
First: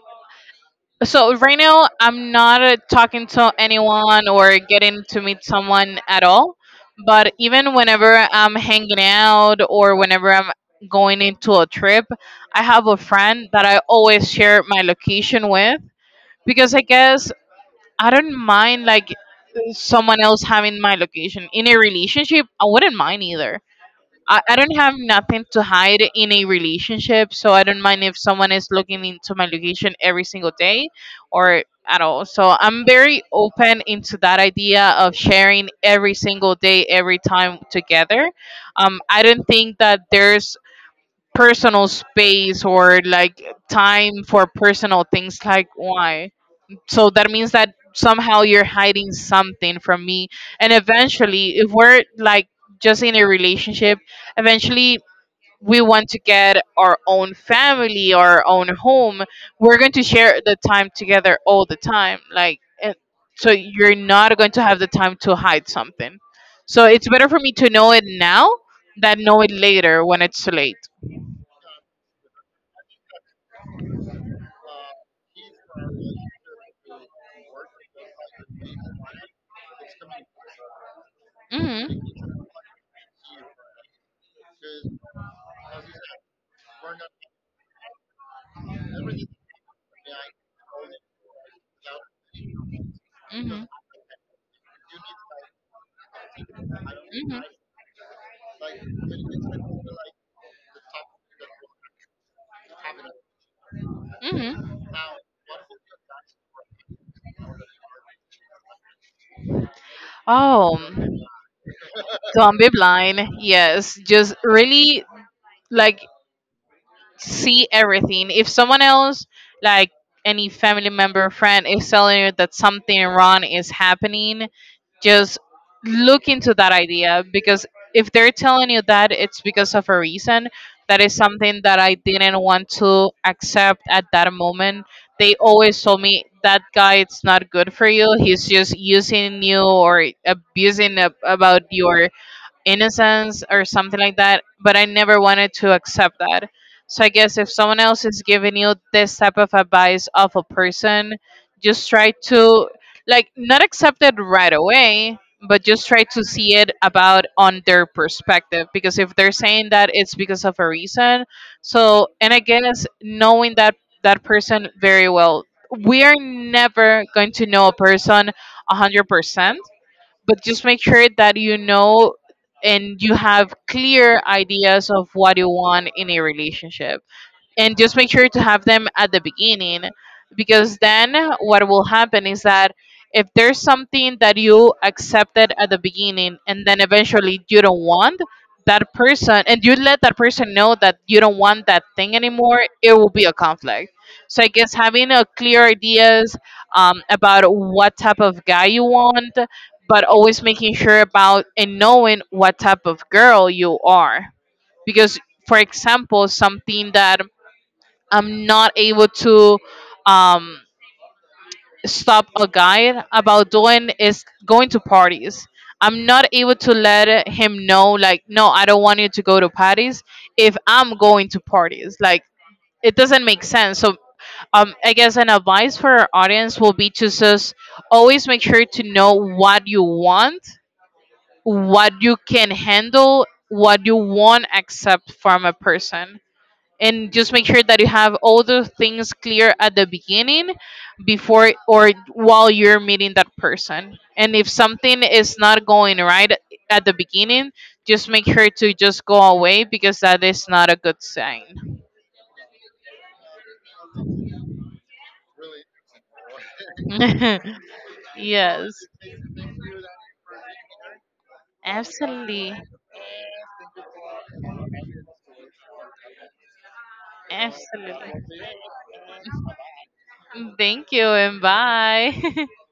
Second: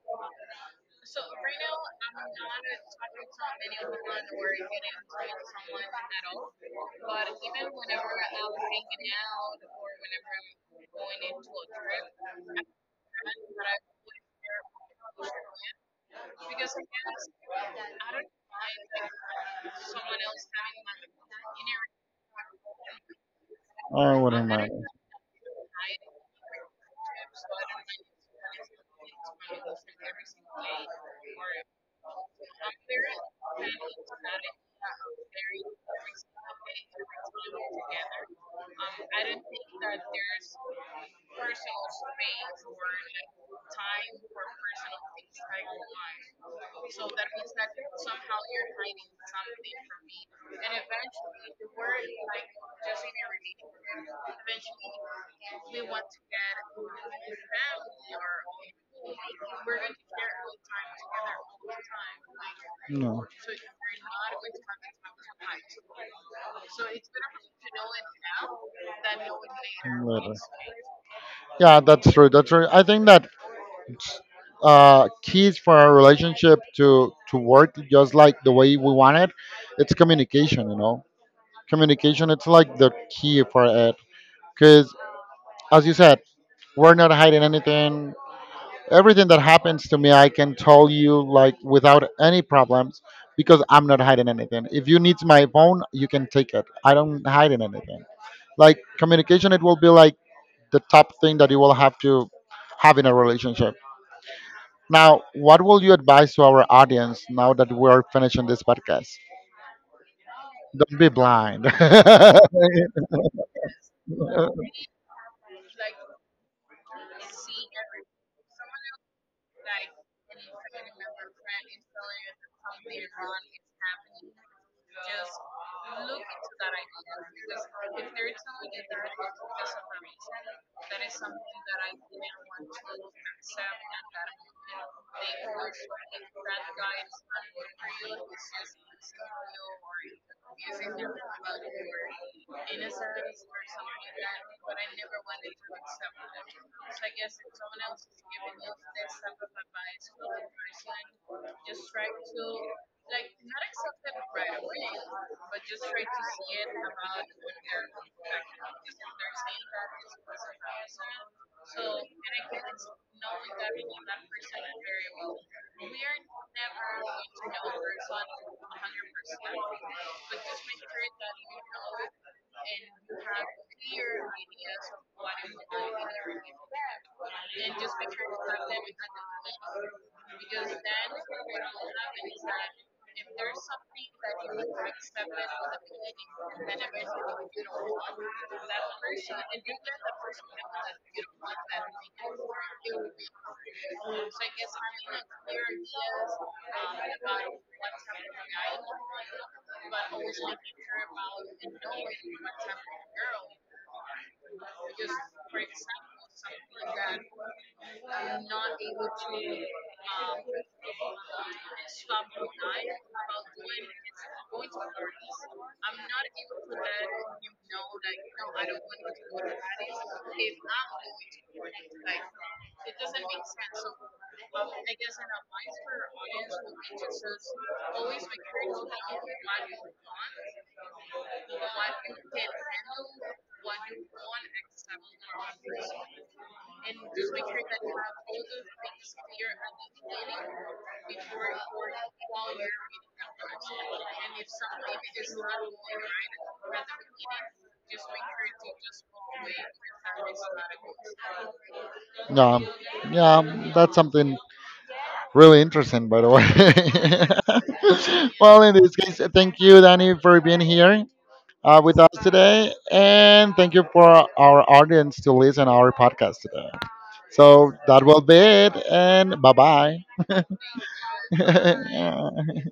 Speaker 2: so right now, I'm not talking to anyone or getting to meet someone at all. But even whenever I'm hanging out or whenever I'm going into a trip, I have a friend that I always share my location with, because I guess I don't mind like someone else having my location. In a relationship, I wouldn't mind either.
Speaker 1: Oh, what
Speaker 2: I,
Speaker 1: am
Speaker 2: I
Speaker 1: I?
Speaker 2: don't have nothing to hide in a relationship, so I don't mind if someone is looking into my location every single day or at all. So I'm very open into that idea of sharing every single day, every time together. I don't think that there's personal space or like time for personal things, like why. So that means that somehow you're hiding something from me. And eventually, if we're like just in a relationship, eventually we want to get our own family, our own home. We're going to share the time together all the time. Like, and
Speaker 1: No.
Speaker 2: so you're not going to have the time to hide something. So it's better for me to know it now than know it later when
Speaker 1: Later.
Speaker 2: it's too late.
Speaker 1: Yeah, that's true. That's true. I think that keys for our relationship to work just like the way we want it, it's communication. You know,
Speaker 2: Hmm.
Speaker 1: communication. It's like the key for it. Because as you said, we're not hiding anything. Everything that happens to me I can tell you like without any problems, because
Speaker 2: Hmm.
Speaker 1: I'm not hiding anything. If you need my phone you can take it, I don't
Speaker 2: Hmm.
Speaker 1: hide in anything. Like communication, it will be like the top thing that you will have to have in a relationship.
Speaker 2: Hmm.
Speaker 1: Now what will you advise to our audience, now that we're finishing this podcast?
Speaker 2: Oh.
Speaker 1: Don't be blind.
Speaker 2: Don't be blind. Yes, just really, like, see everything. If someone else, like, any family member, friend, is telling you that something wrong is happening, just look into that idea, because if they're telling you that, it's because of a reason. That is something that I didn't want to accept at that moment. They always told me that guy, it's not good for you, he's just using you or abusing about your innocence or something like that, but I never wanted to accept that. So I guess if someone else is giving you this type of advice of a person, just try to, like, not accept it right away, but just try to see it about on their perspective, because if they're saying that, it's because of a reason. So, and I guess knowing that that person very well, we are never going to know a person 100%, but just make sure that you know and you have clear ideas of what you want in a relationship, and just make sure to have them at the beginning. Because then what will happen is that if there's something that you accepted at the beginning and then eventually you don't want that person, and you let that person know that you don't want that thing anymore, it will be a conflict. So I guess having a clear ideas about what type of guy you want, but always making sure about and knowing what type of girl you are. Because for example, something that I'm not able to, um, stop a guy about doing is going to parties. I'm not able to let him know, like, no, I don't want you to go to parties if I'm going to parties. Like, it doesn't make sense. So, I guess an advice for our audience will be to just always make sure to know what you want, what you can handle, what you won't accept from a person, and just make sure that you have all the things clear at the beginning before or while you're meeting that person, and if something is not going right at the beginning, just make sure to just go away, because that is not a good sign.
Speaker 1: Yeah, yeah, that's something really interesting, by the way. Well, in
Speaker 2: Yes.
Speaker 1: this case, thank you, Danny, for being here with us
Speaker 2: Absolutely.
Speaker 1: today. And thank you for our audience to listen our podcast today. So that will
Speaker 2: Absolutely.
Speaker 1: be it. And bye bye.
Speaker 2: Thank you and bye.